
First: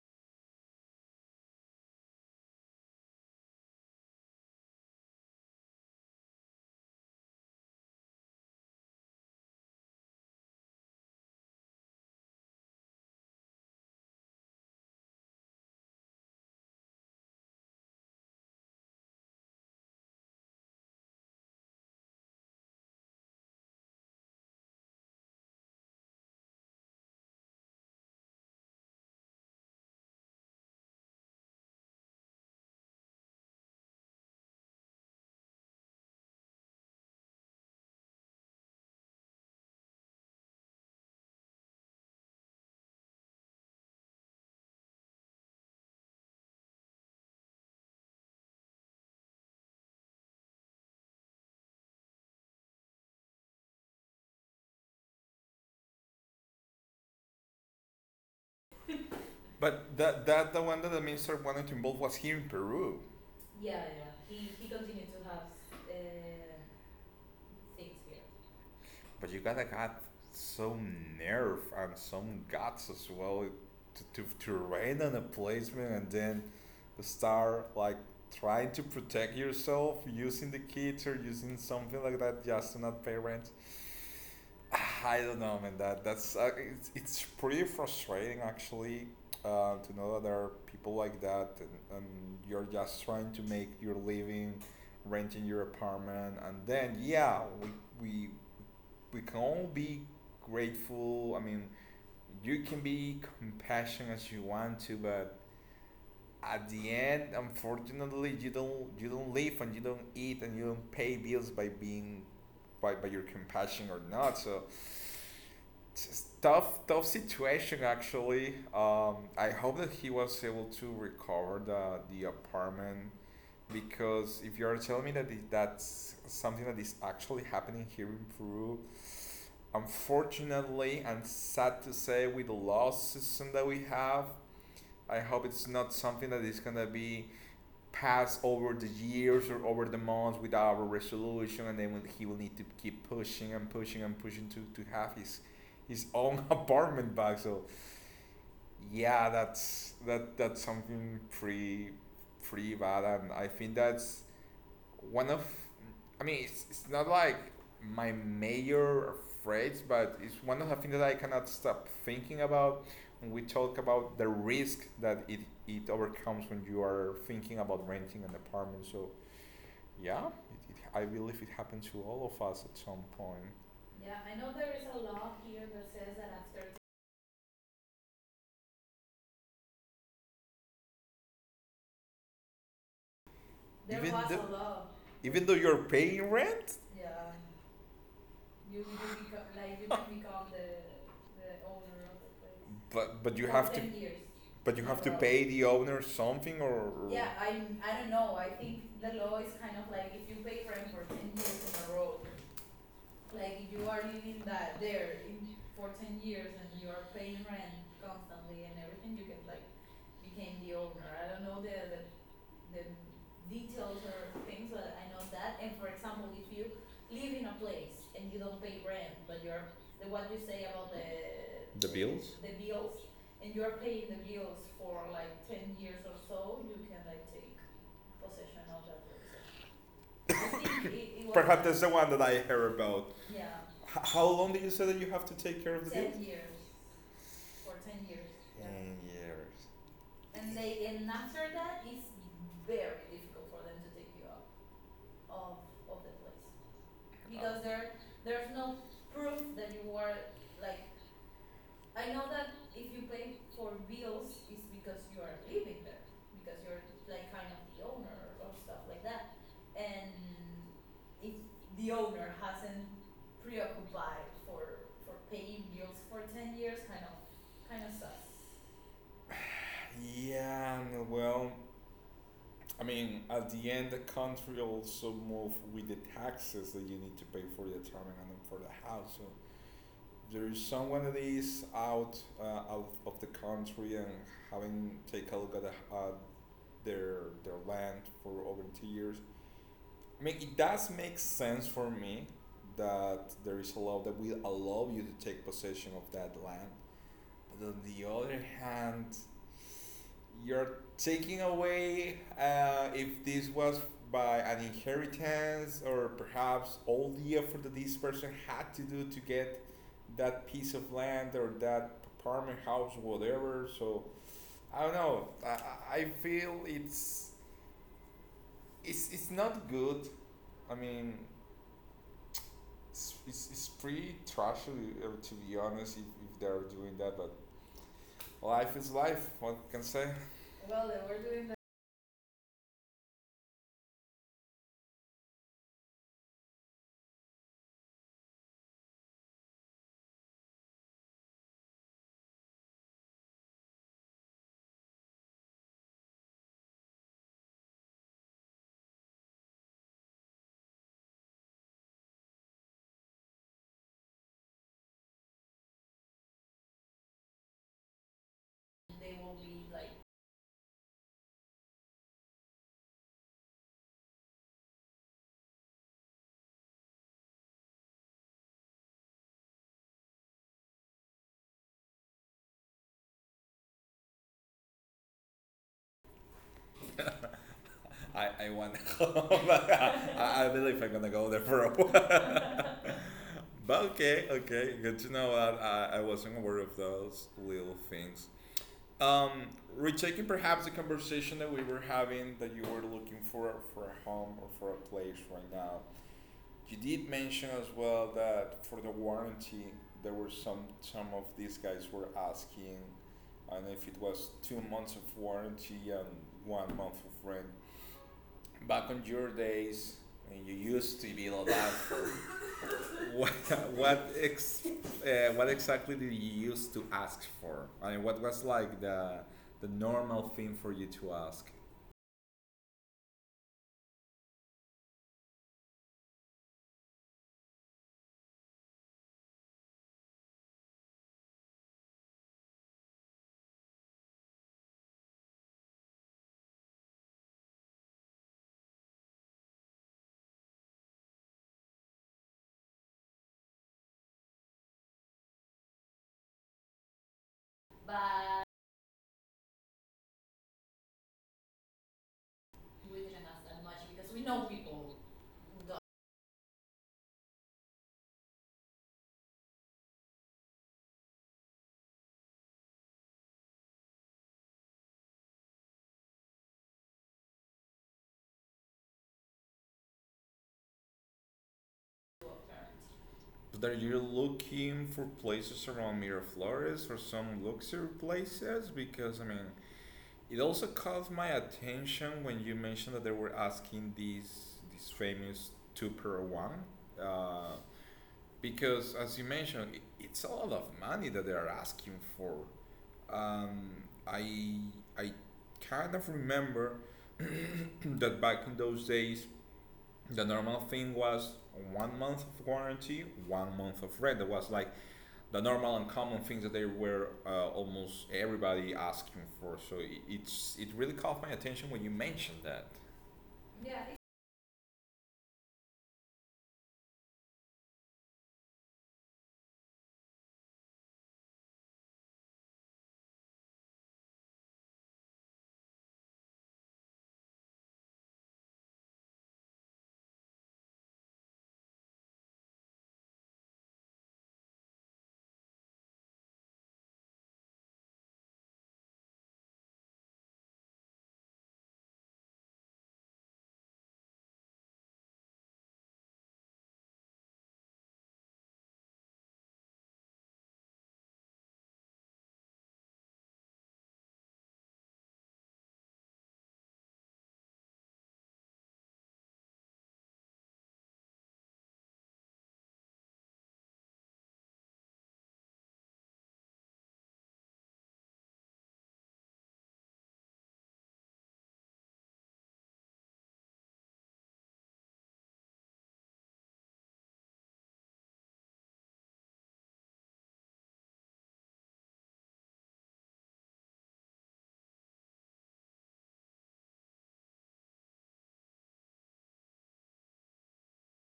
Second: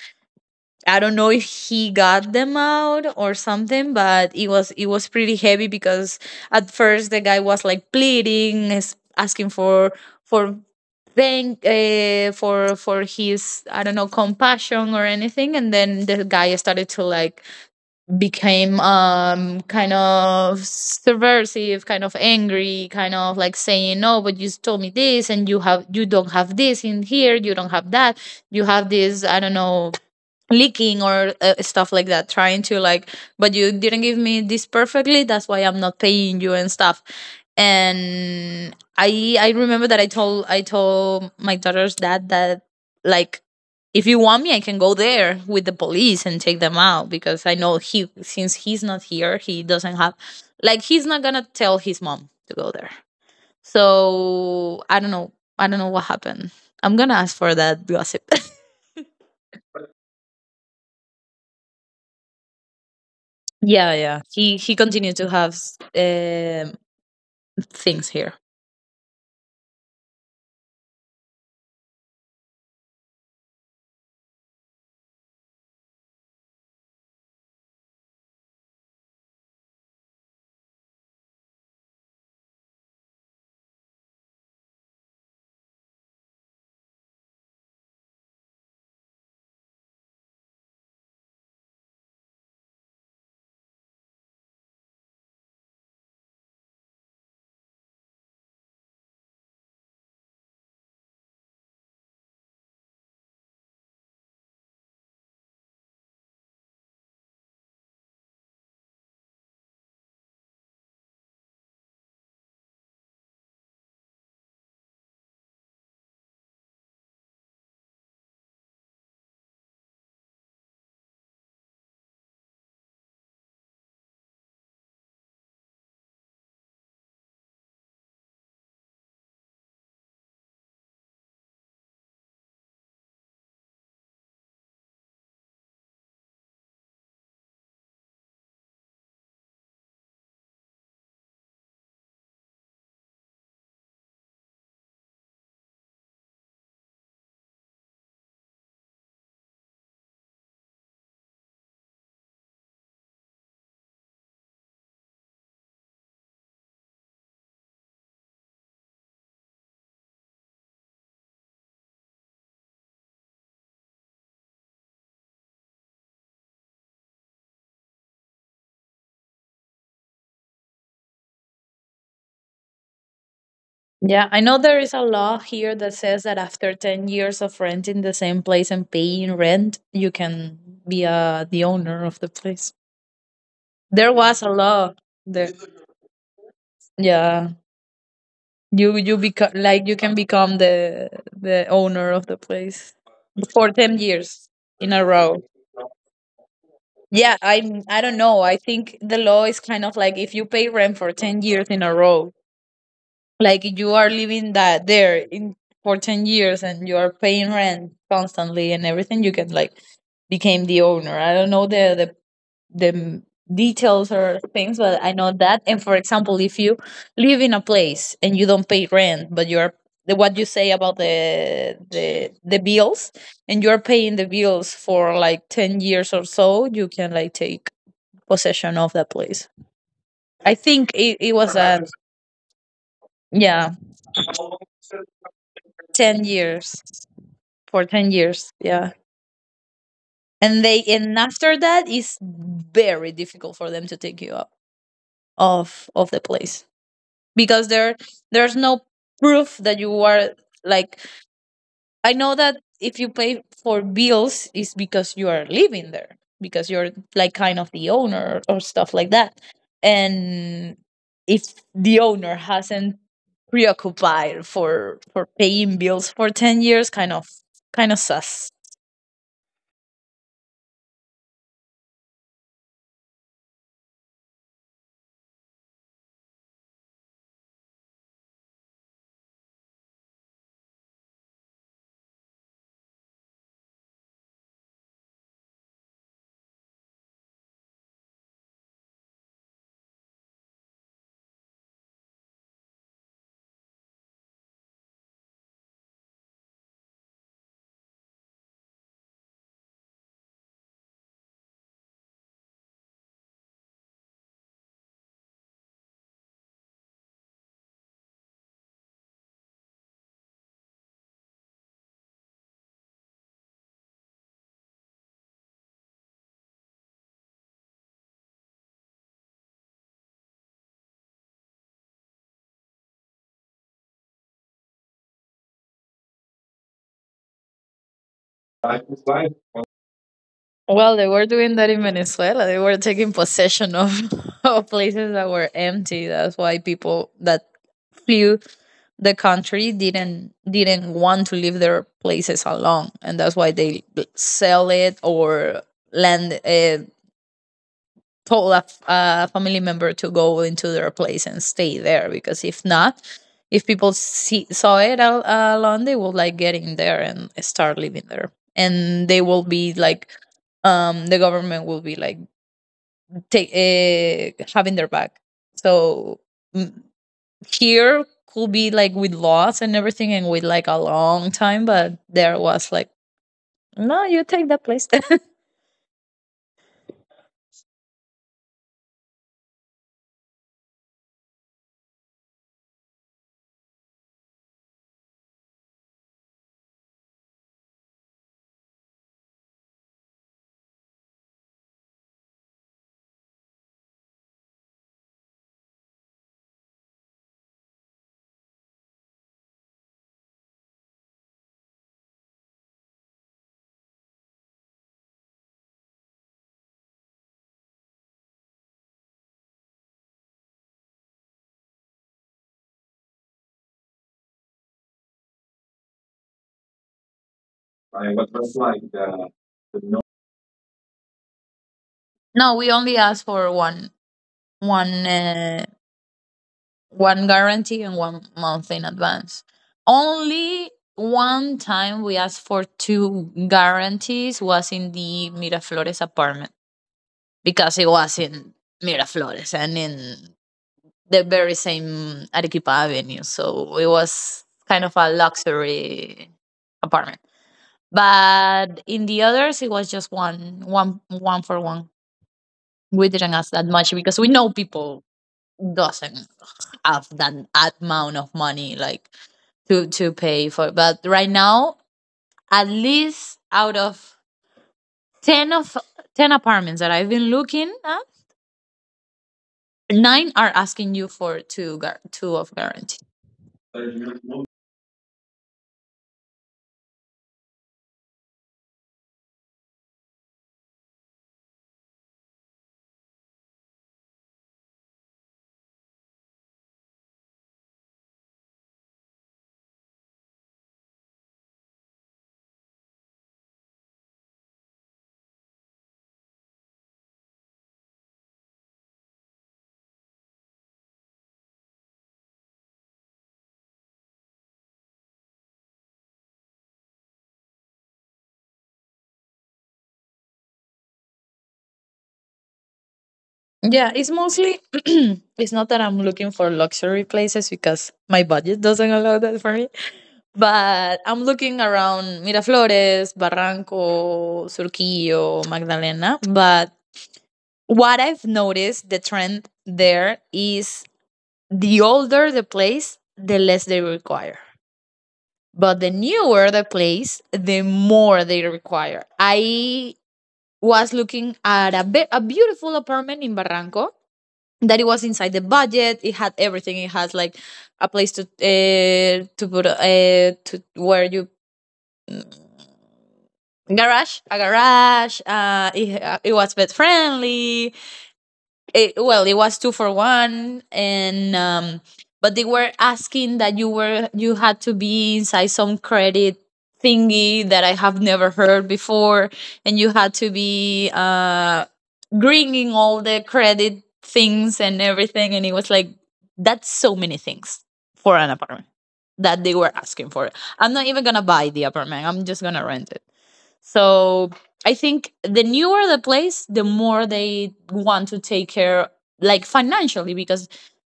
I don't know if he got them out or something, but it was pretty heavy because at first the guy was like pleading, asking for thank for his, I don't know, compassion or anything. And then the guy started to like became kind of subversive, kind of angry, kind of like saying, no, but you told me this and you have you don't have this in here, you don't have that, you have this, I don't know, leaking or stuff like that, trying to like, but you didn't give me this perfectly, that's why I'm not paying you and stuff. And I remember that I told my daughter's dad that, like, if you want me, I can go there with the police and take them out because I know he, since he's not here, he doesn't have, like, he's not gonna tell his mom to go there. So I don't know. I don't know what happened. I'm gonna ask for that gossip.
But that the one that the minister wanted to involve was here in Peru.
Yeah, yeah.
He
He continued to have
uh,
um
thinks
things
here.
here.
But you gotta got some nerve and some guts as well to rain on a placement, and then start like trying to protect yourself using the kit or using something like that, just to not pay rent. I don't know, man. That's it's pretty frustrating actually, to know that there are people like that, and you're just trying to make your living renting your apartment, and then yeah, we we can all be grateful. I mean, you can be compassionate as you want to, but at the end, unfortunately, you don't live, and you don't eat, and you don't pay bills by being by your compassion or not. So it's just tough situation actually. I hope that he was able to recover the apartment, because if you're telling me that that's something that is actually happening here in Peru, unfortunately, and sad to say, with the law system that we have, I hope it's not something that is gonna be passed over the years or over the months without a resolution, and then he will need to keep pushing and pushing and pushing to have his own apartment back. So yeah, that's something pretty bad, and I think that's one of, I mean, it's not like my major phrase, but it's one of the things that I cannot stop thinking about when we talk about the risk that it overcomes when you are thinking about renting an apartment. So yeah, I believe it happens to all of us at some point. Yeah,
Yeah,
I
I
know
know
there
there
is
is
a
a
law
law
here
here
that
that
says
says
that
that after
after,
10 years of renting the same place and paying rent, you can be the owner of the place.
there.
There
Even was
was a
a law.
law there.
Even though you're paying rent. Yeah.
Yeah,
You,
you become like you
you can
can
be.
become the owner of the place
But you for
for
have to
ten
years.
years
But you
in a
have to,
row.
pay the owner something, or. Yeah,
Yeah,
I
I
I
I don't
don't
know.
know.
I
I think
think the
the
law
law
is
is
kind
kind of
of like
like
if you pay
for
rent for
ten
10 years in
years
a
in a row.
row, like
Like if
you
you are
are
living
living
that
that there
there in
in for ten
your
years and you are paying
friend,
rent constantly and everything, you can like became the owner. I don't know the m- details or
or
things, but I know that. And for example, if
you
you live in a
place
place and
and
you don't pay
rent,
rent, but
but you're,
you're the what you say about
uh, the bills?
the
The bills,
bills, and
you
you're
are paying
paying
the
the
bills
bills
for.
for like 10 years or so, you can like take possession of that place.
it,
I think it
it.
was
Perhaps
a
that's the one that I heard about. Yeah.
yeah
How long did you say that you have to take care of the deal?
ten
10 years.
years for 10 years
Yeah.
yeah.
10 years.
And they
They and
and
after
after that
it's
it's
very
very
difficult
difficult for
for them
them
to
to
take
take you
you
out
up,
of the place. Because
because there
there's
there's
no
no proof
proof that
that
you
you are.
are, like, I
Like, I
know
know
that
that if
if you
you
pay
pay for
for bills
bills, it's
is because you are
living
living
there.
there because you're like
Like,
kind of the owner or stuff like that.
and
And
if
if the
the
owner
owner hasn't
hasn't
preoccupied
preoccupied
for,
for paying bills for 10 years,
kind
kind of
of stuff.
sus.
Yeah, well, I mean, at the end, the country also move with the taxes that you need to pay for the apartment and for the house. So there is someone that is out of the country, and having take a look at their land for over 2 years. I mean, it does make sense for me that there is a law that will allow you to take possession of that land. But on the other hand, you're taking away, if this was by an inheritance, or perhaps all the effort that this person had to do to get that piece of land, or that apartment, house, whatever. So I don't know. Feel it's not good. I mean, it's pretty trashy, to be honest, if they're doing that. But life is life, what can I say.
Well, they were doing that in Venezuela. They were taking possession of, of places that were empty. That's why people that flew the country didn't want to leave their places alone, and that's why they sell it or land told a family member to go into their place and stay there. Because if not, if people saw it alone, they will like get in there and start living there, and
They
they
will
will
be
be
like,
like, the government will be like take having their back. So mm, here could be like with laws and everything, and with like a long time, but there was like, no, you take that place.
I want home. I believe I'm gonna go there for a while. But okay, okay, good to know that. I wasn't aware of those little things. Um, retaking perhaps the conversation that we were having, that you were looking for a home or for a place right now. You did mention as well that for the warranty, there were some of these guys were asking, and if it was 2 months of warranty and 1 month of rent back on your days when you used to be like that. What what exactly did you used to ask for? I mean, what was like the normal thing for you to ask?
No, we only asked for one one guarantee and 1 month in advance. Only one time we asked for two guarantees was in the Miraflores apartment because it was in Miraflores and in the very same Arequipa Avenue. So it was kind of a luxury apartment.
But
But in the others it was just one for one.
we
We
didn't
didn't
ask
ask
that
that
much
much
because
because
we
we
know
know
people
people
who don't
doesn't have that amount of money like to pay for. But right now, at least out of ten of ten apartments that I've been looking at, nine are asking you for
do
two of guarantee.
parents. That you're looking for places around Miraflores or some luxury places, because I mean, it also caught my attention when you mentioned that they were asking these this famous two per one, uh, because as you mentioned, it's a lot of money that they are asking for. Um, I I kind of remember that back in those days, the normal thing was 1 month of warranty, 1 month of rent. That was like the normal and common things that they were, almost everybody asking for. So it's it really caught my attention when you mentioned that.
Yeah, it's mostly it's not that I'm looking for luxury places because my budget doesn't allow that for me. But I'm looking around Miraflores, Barranco, Surquillo, Magdalena. But what I've noticed the trend there is the older the place, the less they require. But the newer the place, the more they require. I was looking at a beautiful apartment in Barranco that it was inside the budget. It had everything. It has like a place to put to where you garage a garage. It was pet friendly, well it was two for one, and but they were asking that you had to be inside some credit thingy that I have never heard before, and you had to be bringing all the credit things and everything. And it was like, that's so many things for an apartment that they were asking for. I'm not even gonna buy the apartment, I'm just gonna rent it. So I think the newer the place, the more they want to take care, like financially, because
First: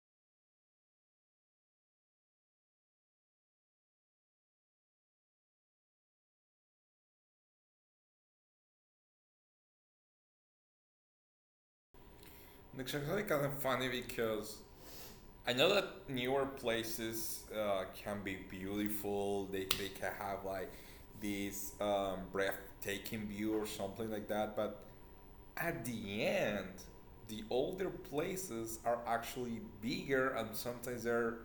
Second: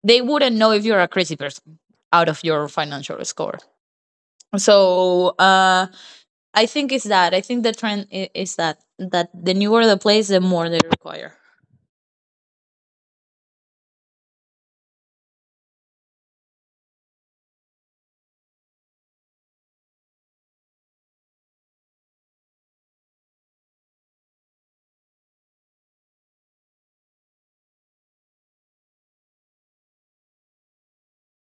they wouldn't know if you're a crazy person out of your financial score. So I think it's that. I think the trend is that that the newer the place, the more they require.
It's actually kind of funny, because I know that newer places can be beautiful. They can have like this breathtaking view or something like that. But at the end, the older places are actually bigger, and sometimes they're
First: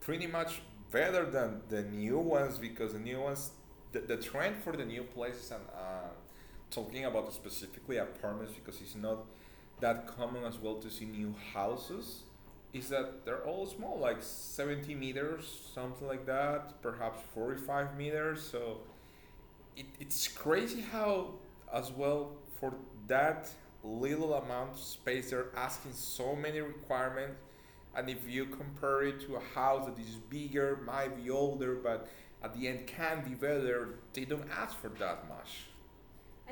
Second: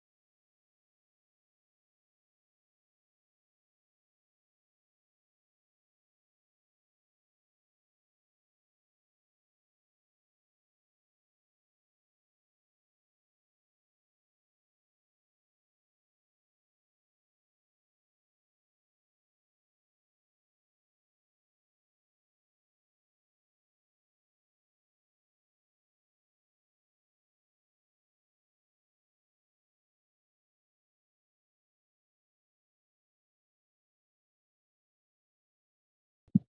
pretty much better than the new ones, because the new ones, the trend for the new places, and talking about specifically apartments, because it's not that common as well to see new houses, is that they're all small, like 70 meters, something like that, perhaps 45 meters. So it's crazy how as well for that little amount of space they're asking so many requirements. And if you compare it to a house that is bigger, might be older, but at the end can be better, they don't ask for that much.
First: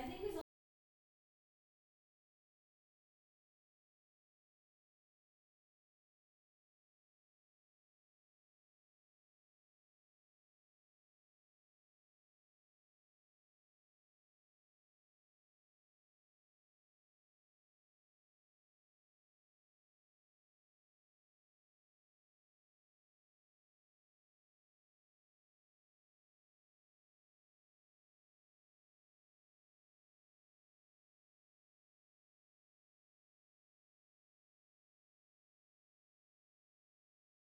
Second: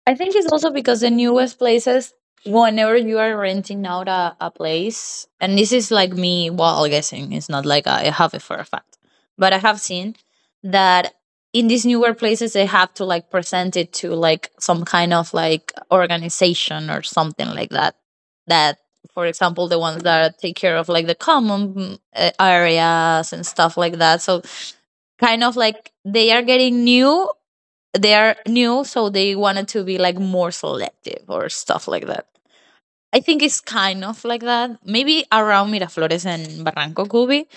I think it's also because in US places, whenever you are renting out a place, and this is like me while guessing, it's not like I have it for a fact, but I have seen that in these newer places, they have to like present it to like some kind of like organization or something like that. That, for example, the ones that take care of like the common areas and stuff like that. So, kind of like they are getting new they are new, so they wanted to be like more selective or stuff like that. I think it's kind of like that. Maybe around Miraflores and Barranco could be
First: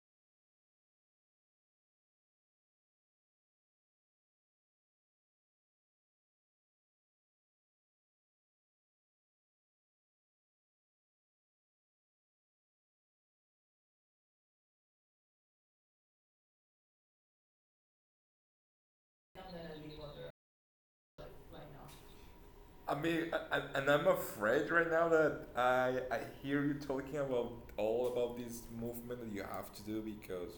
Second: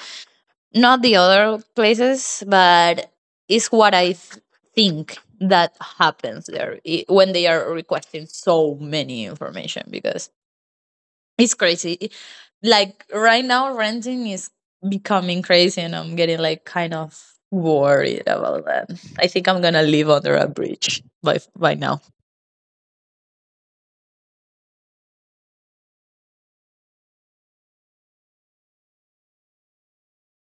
not the other places, but it's what think that happens there when they are requesting so many information, because it's crazy. Like right now, renting is becoming crazy, and I'm getting like kind of worried about that. I think I'm gonna live under a bridge by now.
I mean, I'm afraid right now that I hear you talking about all about this movement that you have to do because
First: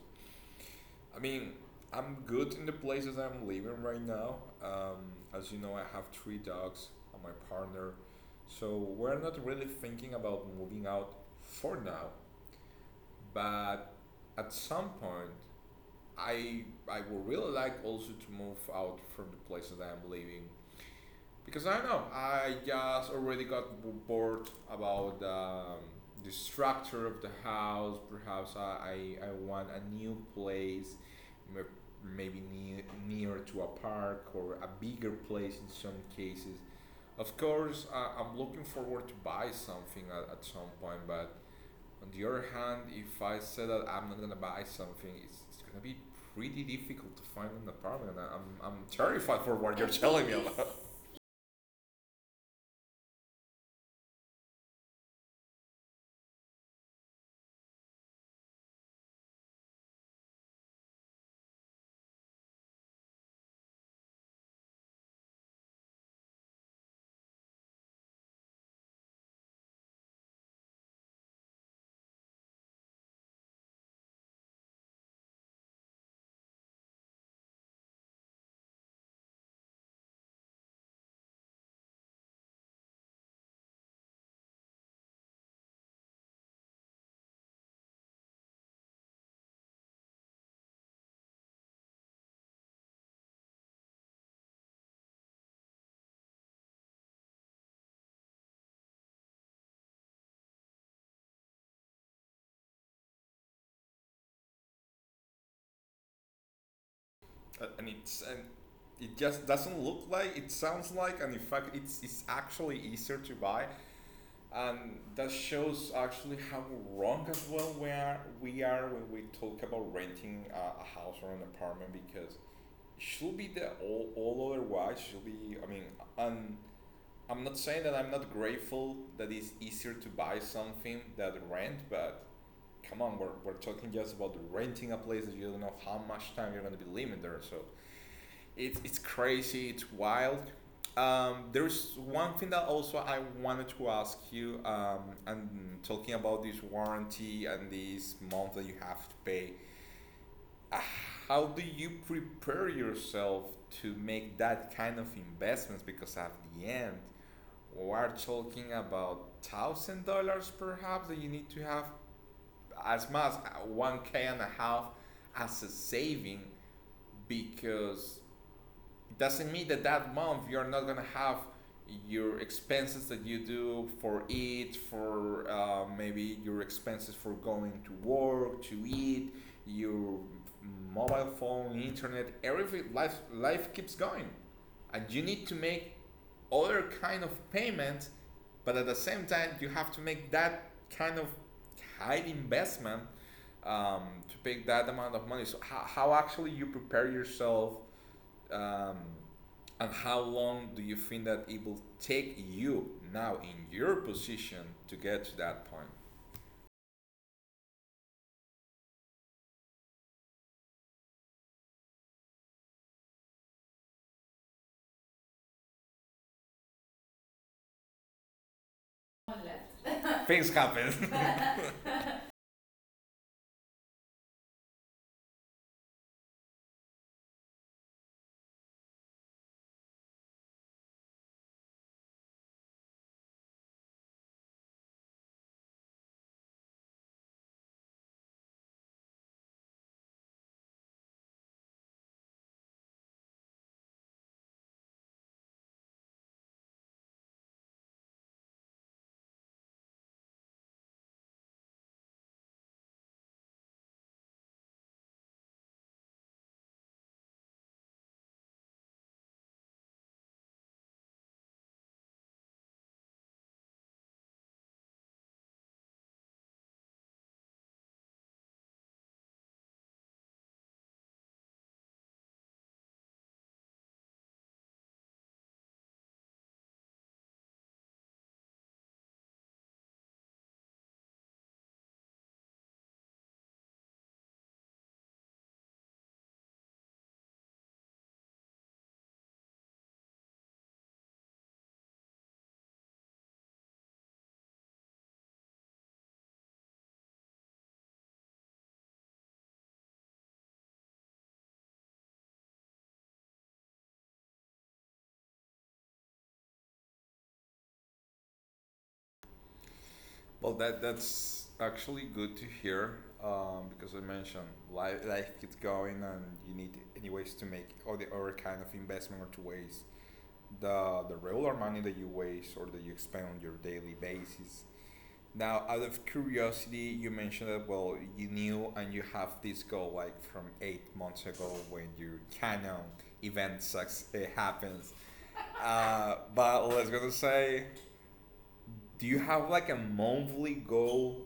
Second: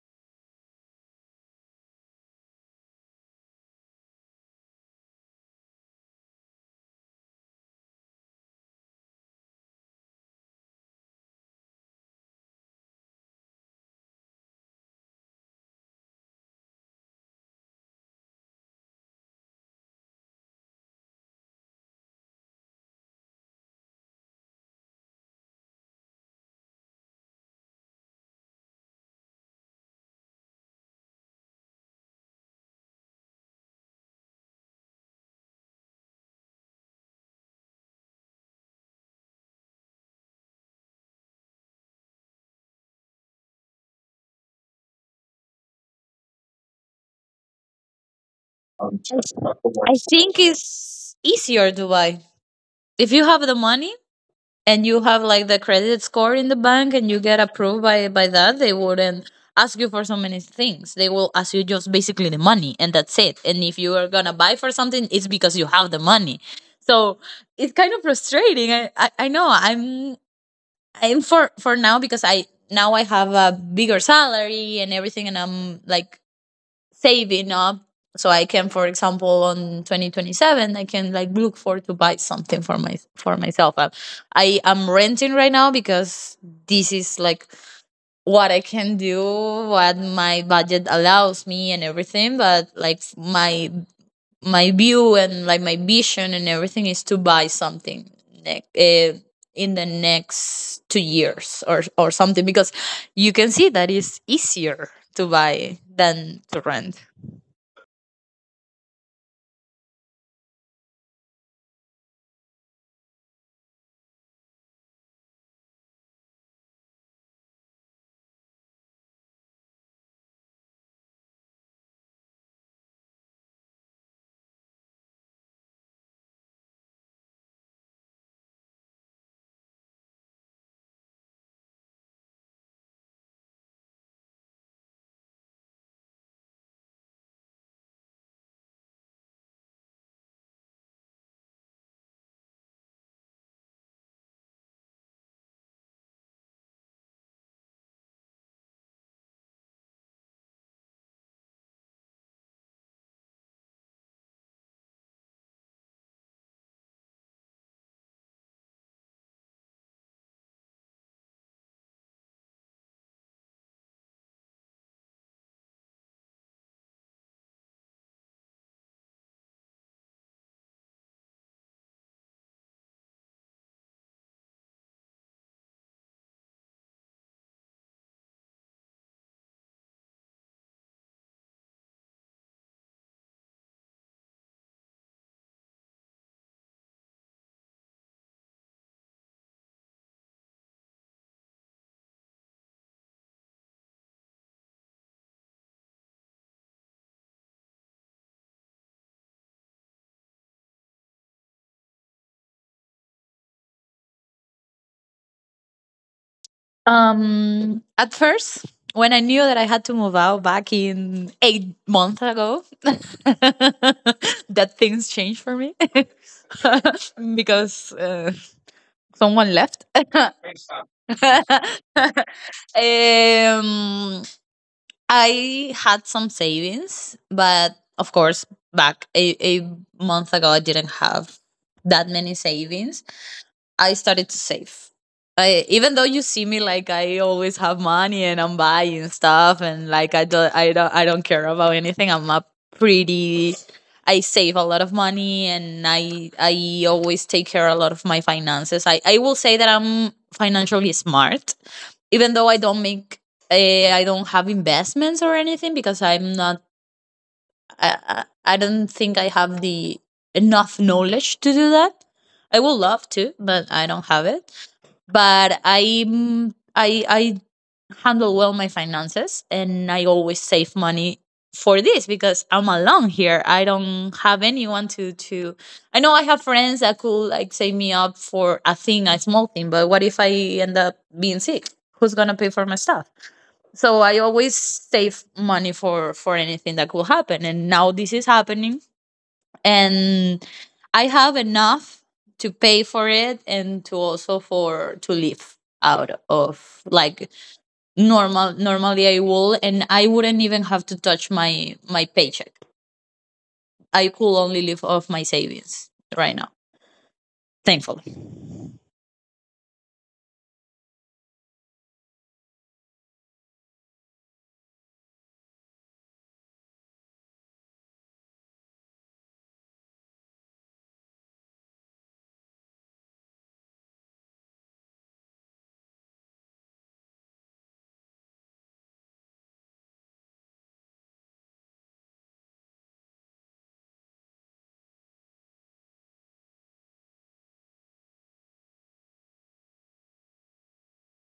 I mean, I'm good in the places I'm living right now. As you know, I have 3 dogs and my partner, so we're not really thinking about moving out for now. But at some point, I would really like also to move out from the places that I'm living because I don't know, I just already got bored about the structure of the house. Perhaps I want a new place, m- maybe near to a park or a bigger place in some cases. Of course, I'm looking forward to buy something at some point, but on the other hand, if I say that I'm not gonna buy something, it's gonna be pretty difficult to find an apartment. I'm
I
terrified for what you're
I
telling me
think
about.
it's easier Dubai. If you have the money and you have like the credit score in the bank and you get approved by that, they wouldn't ask you for so many things. They will ask you just basically the money and that's it. And if you are gonna buy for something, it's because you have the money. So it's kind of frustrating. I know I'm for now because I now I have a bigger salary and everything, and I'm like saving up so I can for example on 2027 I can like look for to buy something for my for myself. I am renting right now because this is like what I can do, what my budget allows me and everything. But like my view and like my vision and everything is to buy something ne- uh, in the next 2 years or something, because you can see that it's easier to buy than to rent.
And it just doesn't look like, it sounds like, and in fact it's actually easier to buy, and that shows actually how wrong as well we are when we talk about renting a house or an apartment, because it should be the all otherwise, should be, I mean, and I'm not saying that I'm not grateful that it's easier to buy something than rent, but come on, we're talking just about renting a place that you don't know how much time you're going to be living there. So it's crazy. It's wild. There's one thing that also I wanted to ask you, and talking about this warranty and this month that you have to pay. uh, How do you prepare yourself to make that kind of investments? Because at the end, we are talking about $1,000 perhaps that you need to have, as much one k and a half as a saving, because it doesn't mean that that month you're not gonna have your expenses that you do for it, for maybe your expenses for going to work, to eat, your mobile phone, internet, everything. Life life keeps going, and you need to make other kind of payments, but at the same time you have to make that kind of high investment um, to pay that amount of money. So how actually you prepare yourself um, and how long do you think that it will take you now in your position to get to that point?
At first, when I knew that I had to move out back in 8 months ago, that things changed for me because
One
someone left.
left. Things happen.
um, I had some savings, but of course, back a month ago, I didn't have that many savings. I started to save. I, even though you see me like I always have money and I'm buying stuff and like I don't care about anything. I'm a pretty I save a lot of money, and I always take care of a lot of my finances. I will say that I'm financially smart, even though I don't have investments or anything because I don't think I have the enough knowledge to do that. I would love to, but I don't have it. But I'm I handle well my finances, and I always save money for this because I'm alone here. I don't have anyone to I know I have friends that could like save me up for a thing, a small thing, but what if I end up being sick? Who's gonna pay for my stuff? So I always save money for anything that could happen. And now this is happening and I have enough to pay for it and to also for to live out of like normally I will, and I wouldn't even have to touch my paycheck. I could only live off my savings right now, thankfully.
Well, that that's actually good to hear because I mentioned life life keeps going and you need anyways to make all the other kind of investment or to waste the regular money that you waste or that you spend on your daily basis. Now, out of curiosity, you mentioned that well, you knew and you have this goal like from 8 months ago when your canon event sucks, it happens. But let's go to say, do you have like a monthly goal,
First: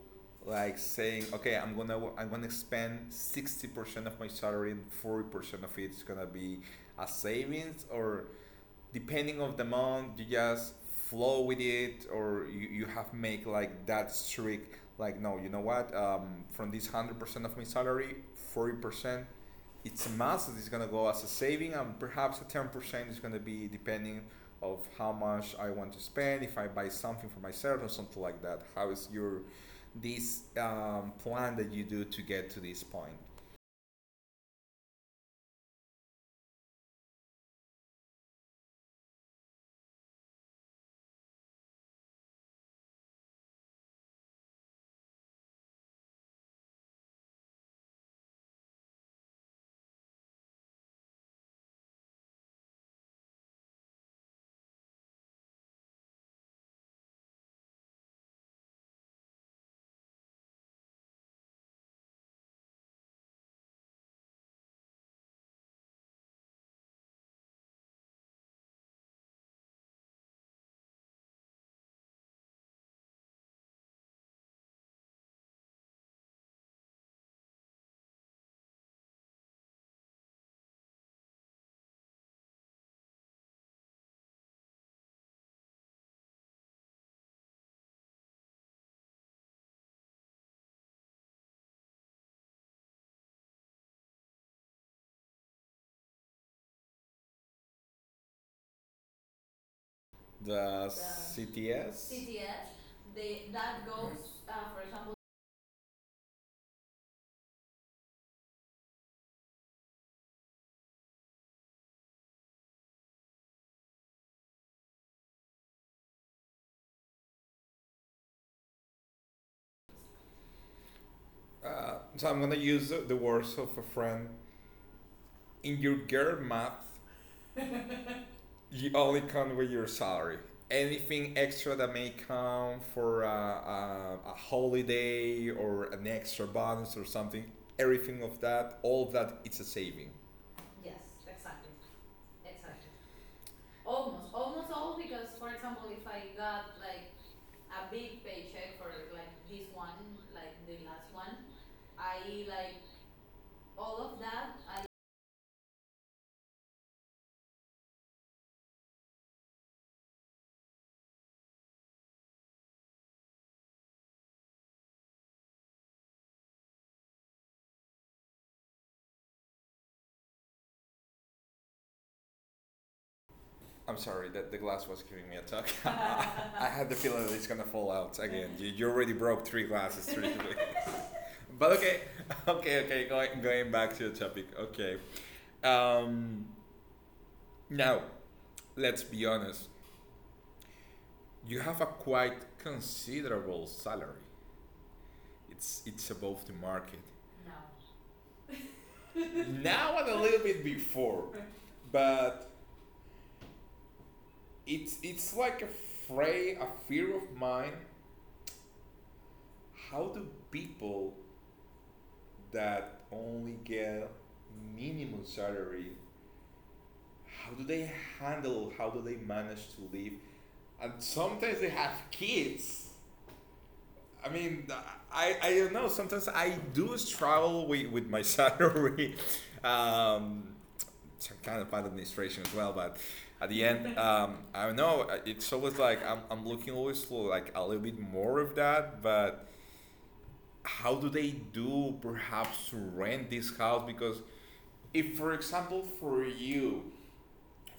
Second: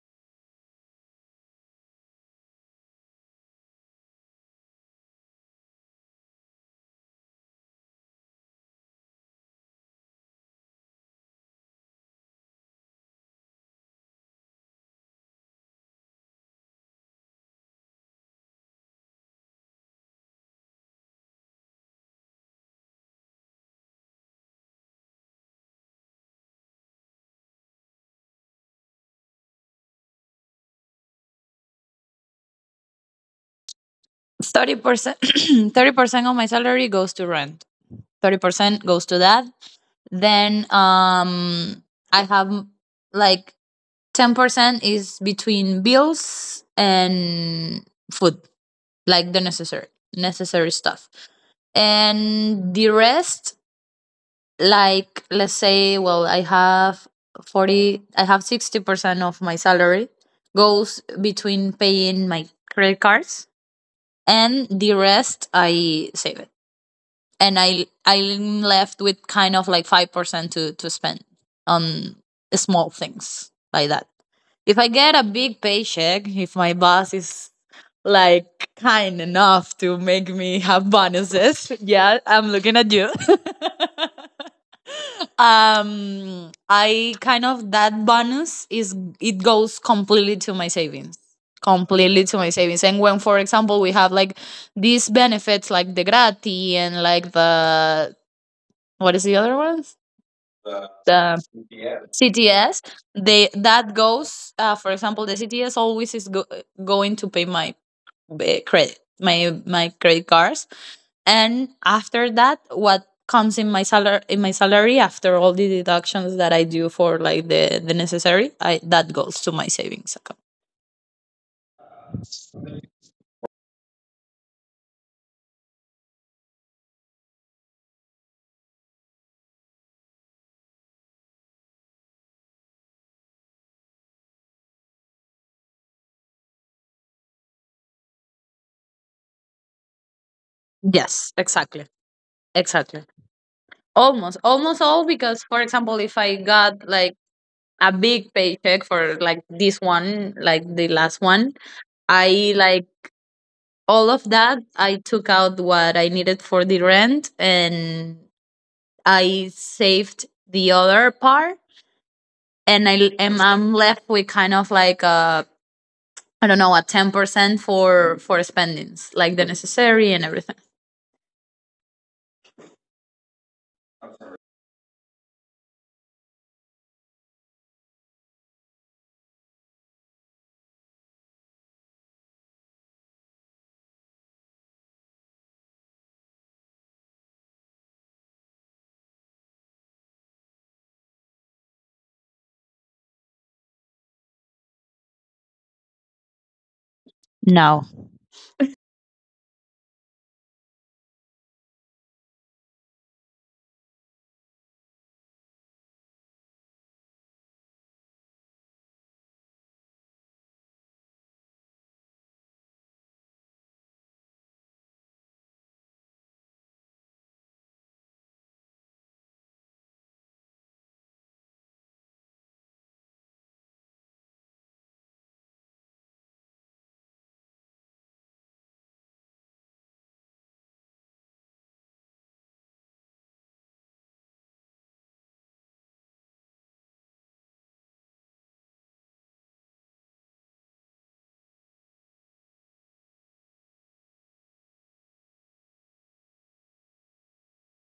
like saying, okay, I'm gonna spend 60% of my salary and 40% of it's gonna be a savings, or depending of the month you just flow with it, or you have make like that strict, like no, you know what, from this 100% of my salary, 40% it's a mass that is going to go as a saving, and perhaps a 10% is going to be depending of how much I want to spend if I buy something for myself or something like that. How is your this plan that you do to get to this point?
30% 30% of my salary goes to rent. 30% goes to that. Then I have like 10% is between bills and food, like the necessary stuff. And the rest, like, let's say, well, I have 40, I have 60% of my salary goes between paying my credit cards, and the rest I save it. And I'm left with kind of like 5% to spend on small things like that. If I get a big paycheck, if my boss is like kind enough to make me have bonuses, yeah, I'm looking at you. I kind of, that bonus, is it goes completely to my savings, completely to my savings. And when, for example, we have like these benefits like the grati and like the, what is the other one?
The
The
CTS. Yes.
CTS. They, that
That goes,
goes. For
for example.
example, the CTS going to pay my credit, my credit cards. And after that, what comes in my salary, after all the deductions that I do for like the necessary, I that goes to my savings account.
So I'm gonna use the words of a friend. In your girl math, you only count with your salary. Anything extra that may come for a holiday or an extra bonus or something, everything of that, all of that, it's a saving. Yes,
Yes,
exactly,
exactly.
exactly.
Exactly. Almost,
Almost
almost all
all because,
because, for
for example,
example,
if
if I
I got
got like
like
a
a big
big paycheck
paycheck for
for
like
like
this
this
one,
one, like
like
the
the last
last
one,
one, I
I
like
like all
all of
of
that.
that. I
I took out what I needed for the rent and I saved the other part. And I'm left with kind of like a, I don't know, a 10% for spendings like the necessary and everything.
I'm sorry that the glass was giving me a tug. I had the feeling that it's gonna fall out again. You already broke 3 glasses. Three. But okay. Going back to the topic. Okay. Um, now let's be honest. You have a quite considerable salary. It's above the market.
No.
No. Now and a little bit before, but it's like a a fear of mine. How do people that only get minimum salary, how do they handle, how do they manage to live, and sometimes they have kids. I mean, I don't know, sometimes I do struggle with my salary, um, some kind of bad administration as well, but at the end I don't know, it's always like I'm looking always for like a little bit more of that. But how do they do perhaps to rent this house? Because if, for example, for you,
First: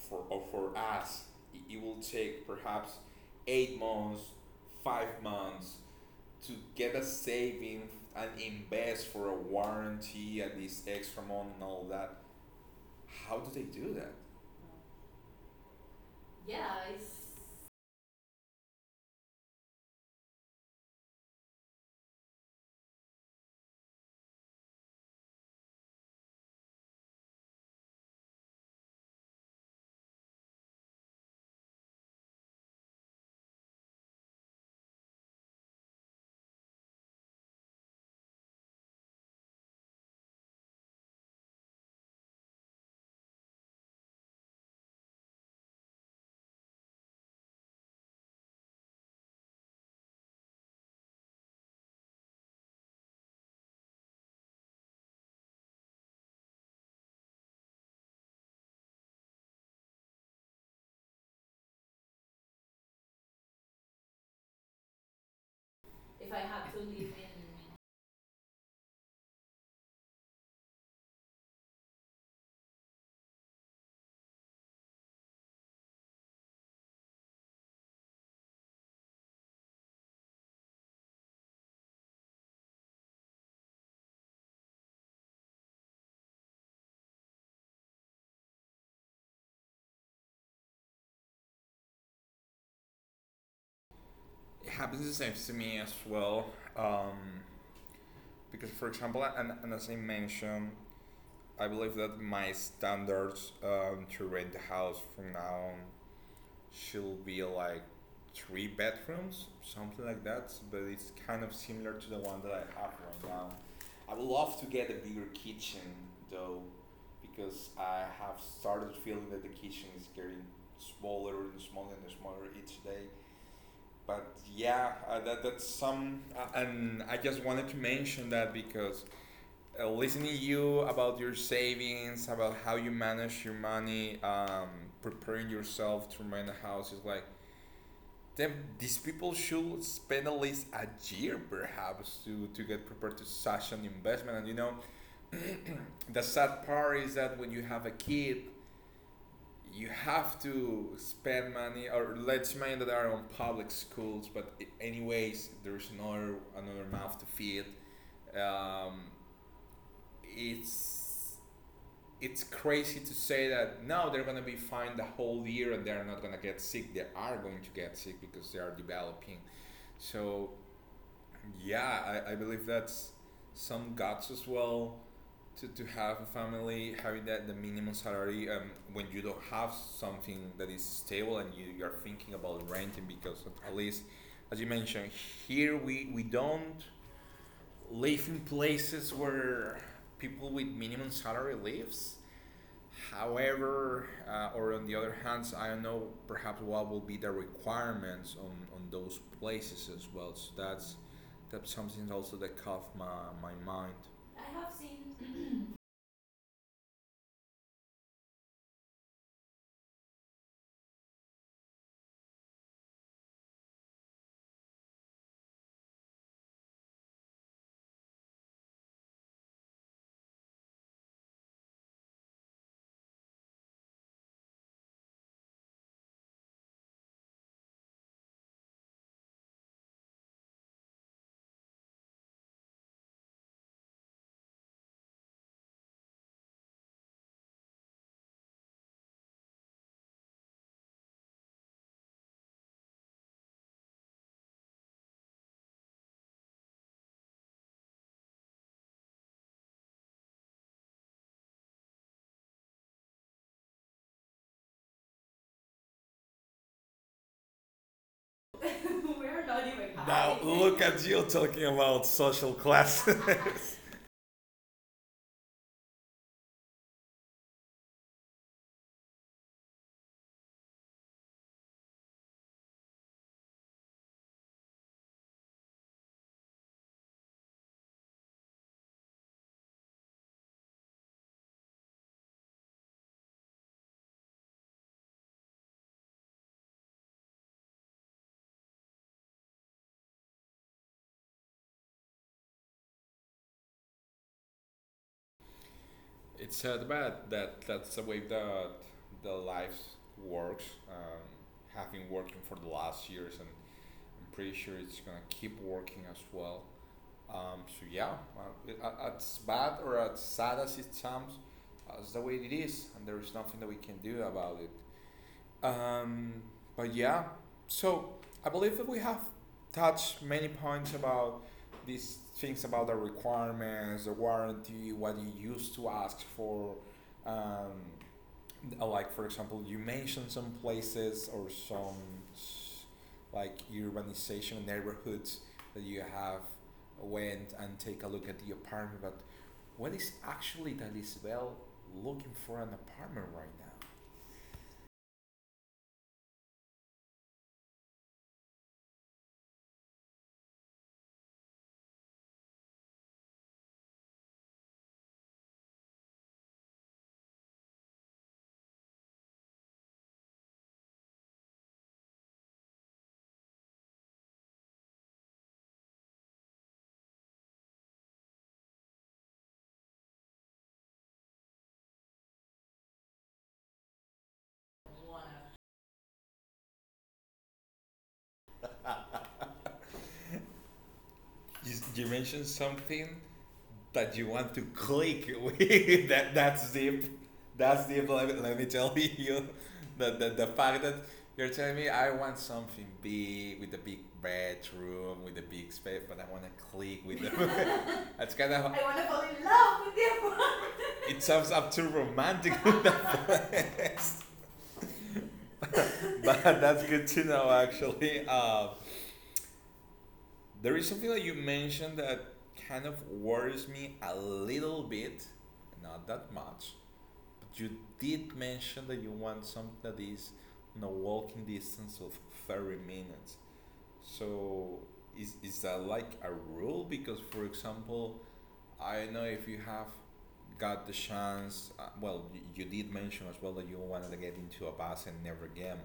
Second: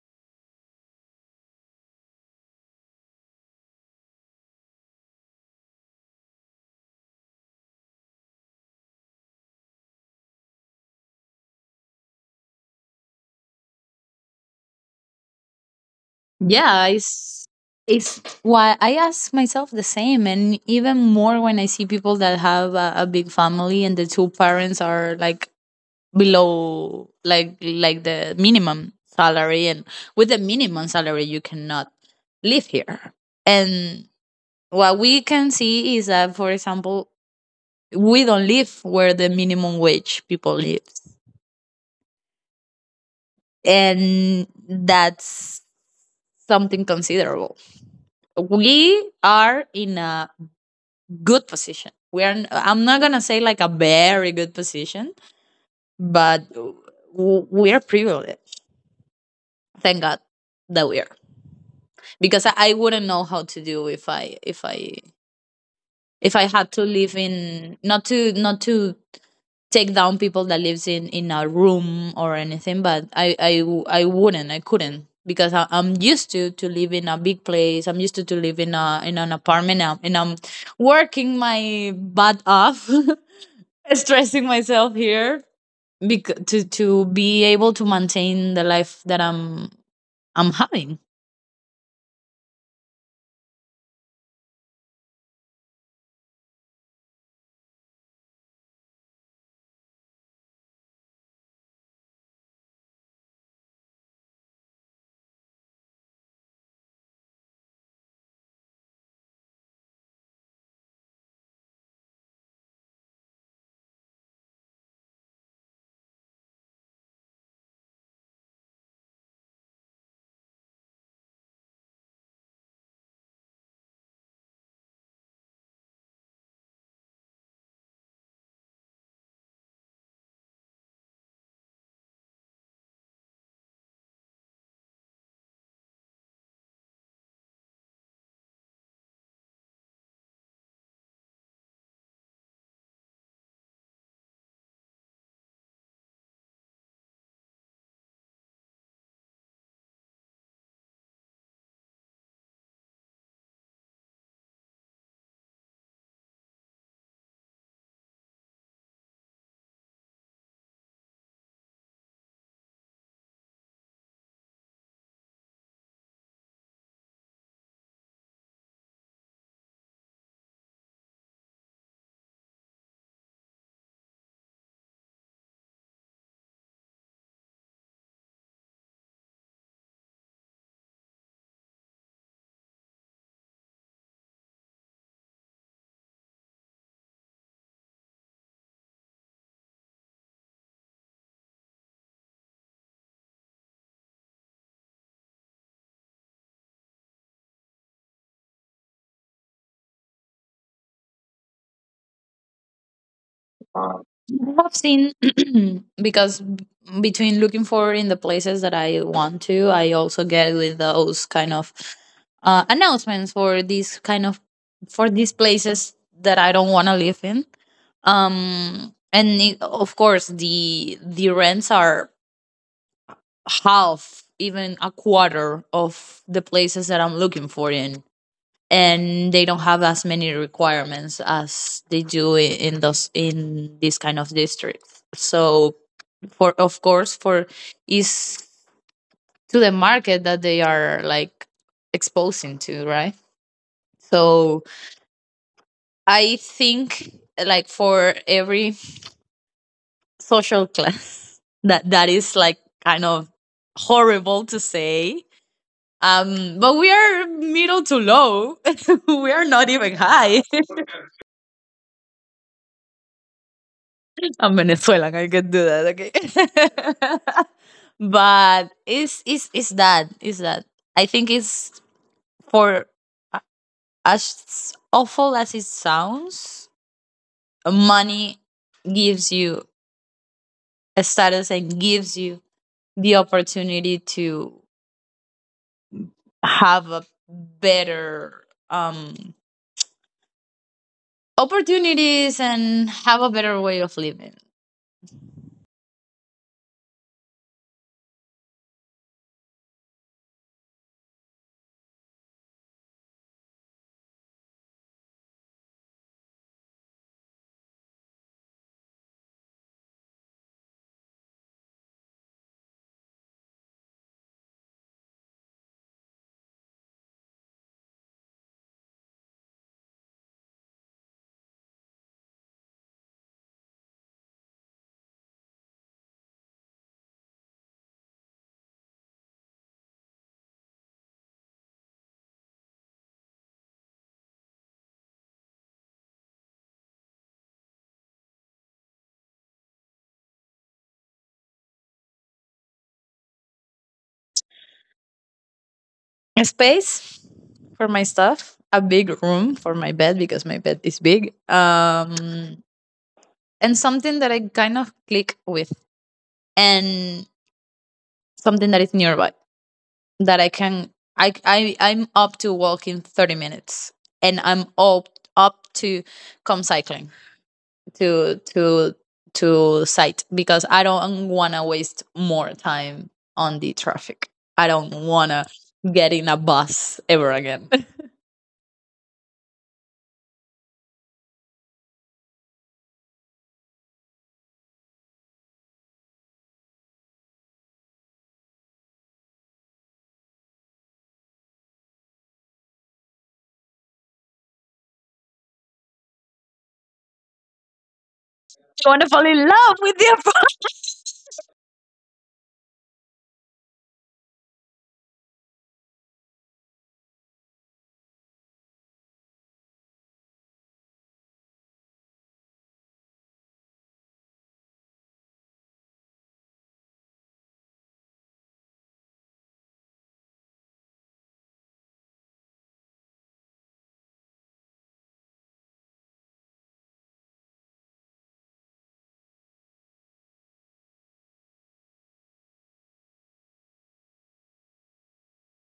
for or for us, it will take perhaps 8 months, 5 months to get a saving and invest for a warranty and this extra month and all that. How do they do that?
Yeah, it's why I ask myself the same, and even more when I see people that have a, big family and the two parents are like below, like the minimum salary, and with the minimum salary you cannot live here. And what we can see is that, for example, we don't live where the minimum wage people live, and that's something considerable. We are in a good position. We're I'm not gonna say like a very good position, but we're privileged. Thank God that we are, because wouldn't know how to do if I had to live in, not to, take down people that lives in a room or anything, but I would not, I wouldn't, I couldn't, because I'm used to live in a big place. I'm used to live in a, in an apartment now, and I'm working my butt off stressing myself here because to be able to maintain the life that I'm having.
It happens the same to me as well. Because, for example, and as I mentioned, I believe that my standards to rent the house from now on should be like 3 bedrooms, something like that. But it's kind of similar to the one that I have right now. I would love to get a bigger kitchen though, because I have started feeling that the kitchen is getting smaller and smaller and smaller each day. But yeah, that that's some, and I just wanted to mention that because listening to you about your savings, about how you manage your money, preparing yourself to rent a house is like, then these people should spend at least a year perhaps to get prepared to such an investment. And you know, the sad part is that when you have a kid, you have to spend money, or let's mind that are on public schools, but anyways there's another mouth to feed, um, it's it's crazy to say that now they're gonna be fine the whole year and they're not gonna get sick. They are going to get sick because they are developing. So yeah, I believe that's some guts as well to have a family, having that the minimum salary when you don't have something that is stable and you are thinking about renting because of, at least as you mentioned, here we don't live in places where people with minimum salary lives. However, or on the other hand, I don't know perhaps what will be the requirements on those places as well. So that's something also that caught my mind. I
I
have
have seen
seen.
because b- between looking for in the places that I want to, I also get with those kind of announcements for these kind of, for these places that I don't want to live in. And it, of course, the rents are half, even a quarter of the places that I'm looking for in, and they don't have as many requirements as they do in those, in this kind of districts. So for, of course, for is to the market that they are like exposing to, right? So I think like for every social class that, that is like kind of horrible to say. But we are middle to low. We are
We're not
not
even.
even
Now
high.
look at you talking about social class.
I'm Venezuelan. I can do that. Okay. But it's that, it's that. I think it's for, a- as awful as it sounds, money gives you a status and gives you the opportunity to have a better um opportunities and have a better way of living.
It's sad, but that that's the way that the life works. Having working for the last years, and I'm pretty sure it's gonna keep working as well. So yeah, as bad or as sad as it sounds, that's the way it is, and there is nothing that we can do about it. Um, but yeah, so I believe that we have touched many points about these things about the requirements, the warranty, what you used to ask for, um, like for example you mentioned some places or some like urbanization neighborhoods that you have went and take a look at the apartment, but what is actually that is well looking for an apartment right
A space for my stuff, a big room for my bed because my bed is big, and something that I kind of click with, and something that is nearby that I can. I'm up to walk in 30 minutes, and I'm up to come cycling to to site because I don't want to waste more time on the traffic. I
now.
don't
One
want to get in a bus ever again.
you mentioned something that you want to click with. That that's deep. That's deep. Let me tell you that the fact that you're telling me I want something big with a big bedroom with a big space, but I want to click with them. That's kind of. I
They
want to
want to
fall
fall in
in
love
love with
with their.
you. It sounds up to romantic, but that's good to know actually. There is something that you mentioned that kind of worries me a little bit, not that much. But you did mention that you want something that is on a walking distance of 30 minutes. So is that like a rule? Because, for example, I don't know if you have got the chance, well, you did mention as well that you wanted to get into a bus and never again.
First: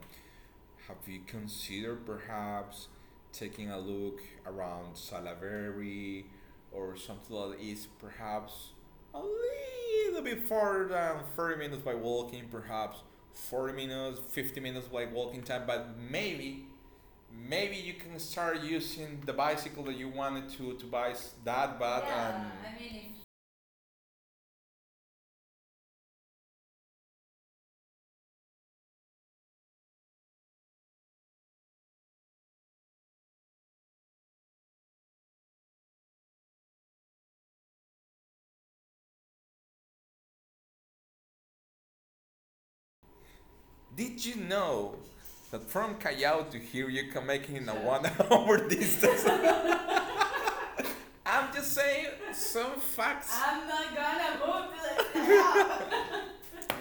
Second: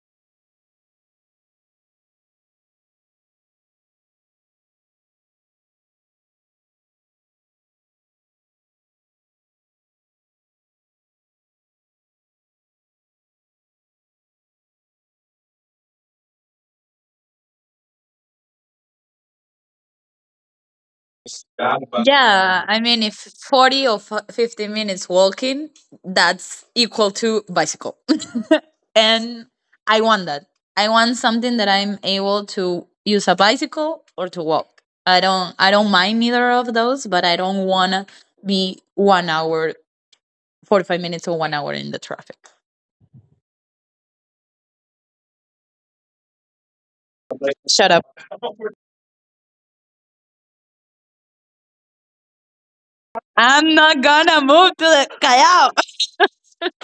Have you considered perhaps taking a look around Salaberry or something that is perhaps a little bit farther than 30 minutes by walking, perhaps 40 minutes, 50 minutes by walking time, but maybe you can start using the bicycle that you wanted to buy that, but yeah,
Yeah i
I
mean if
mean,
40 or 50 minutes walking, that's equal to bicycle. And I want that, I want something that I'm able to use a bicycle or to walk. I don't mind neither of those, but I don't want to be 1 hour, 45 minutes or 1 hour in the traffic.
did you know that from Callao to here you can make it in a
Shut up.
one hour distance? I'm just saying some facts. I'm
I'm
not
not gonna
gonna
move
move
to the
this.
callao.
I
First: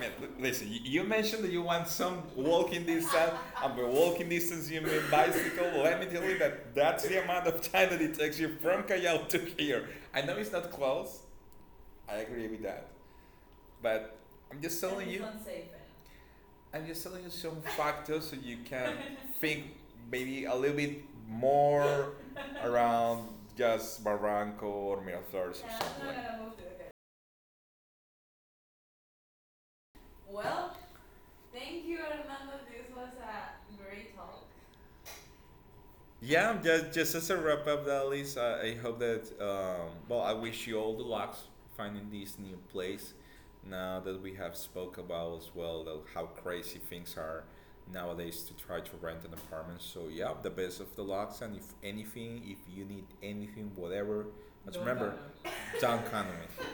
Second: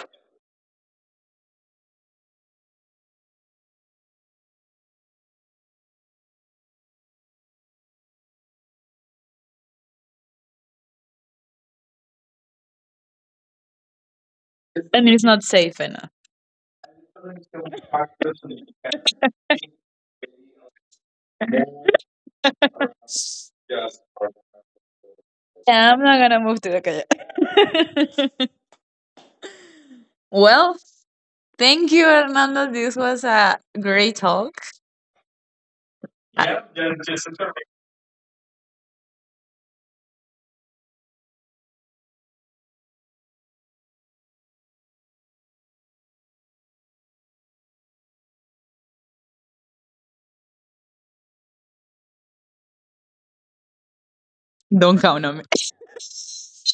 mean, listen, you mentioned that you want some walking distance, and by walking distance you mean bicycle. Let me tell you that that's the amount of time that it takes you from Callao to here. I know it's not close. I agree with that, but I'm just
And
telling
it's
you.
not safe enough.
I'm just telling you some factors so you can think maybe a little bit more around just Barranco or Miraflores.
Yeah, I'm not gonna move to the calle.
Well,
Well, thank you, Hernando. This was a great talk.
yeah,
Yeah,
just as a wrap up, that list, I hope that well, I wish you all the luck finding this new place. Now that we have spoke about as well that how crazy things are nowadays to try to rent an apartment. So yeah, the best of the lucks, and if anything, if you need anything, whatever, just don't remember,
I-
comment. Don't comment.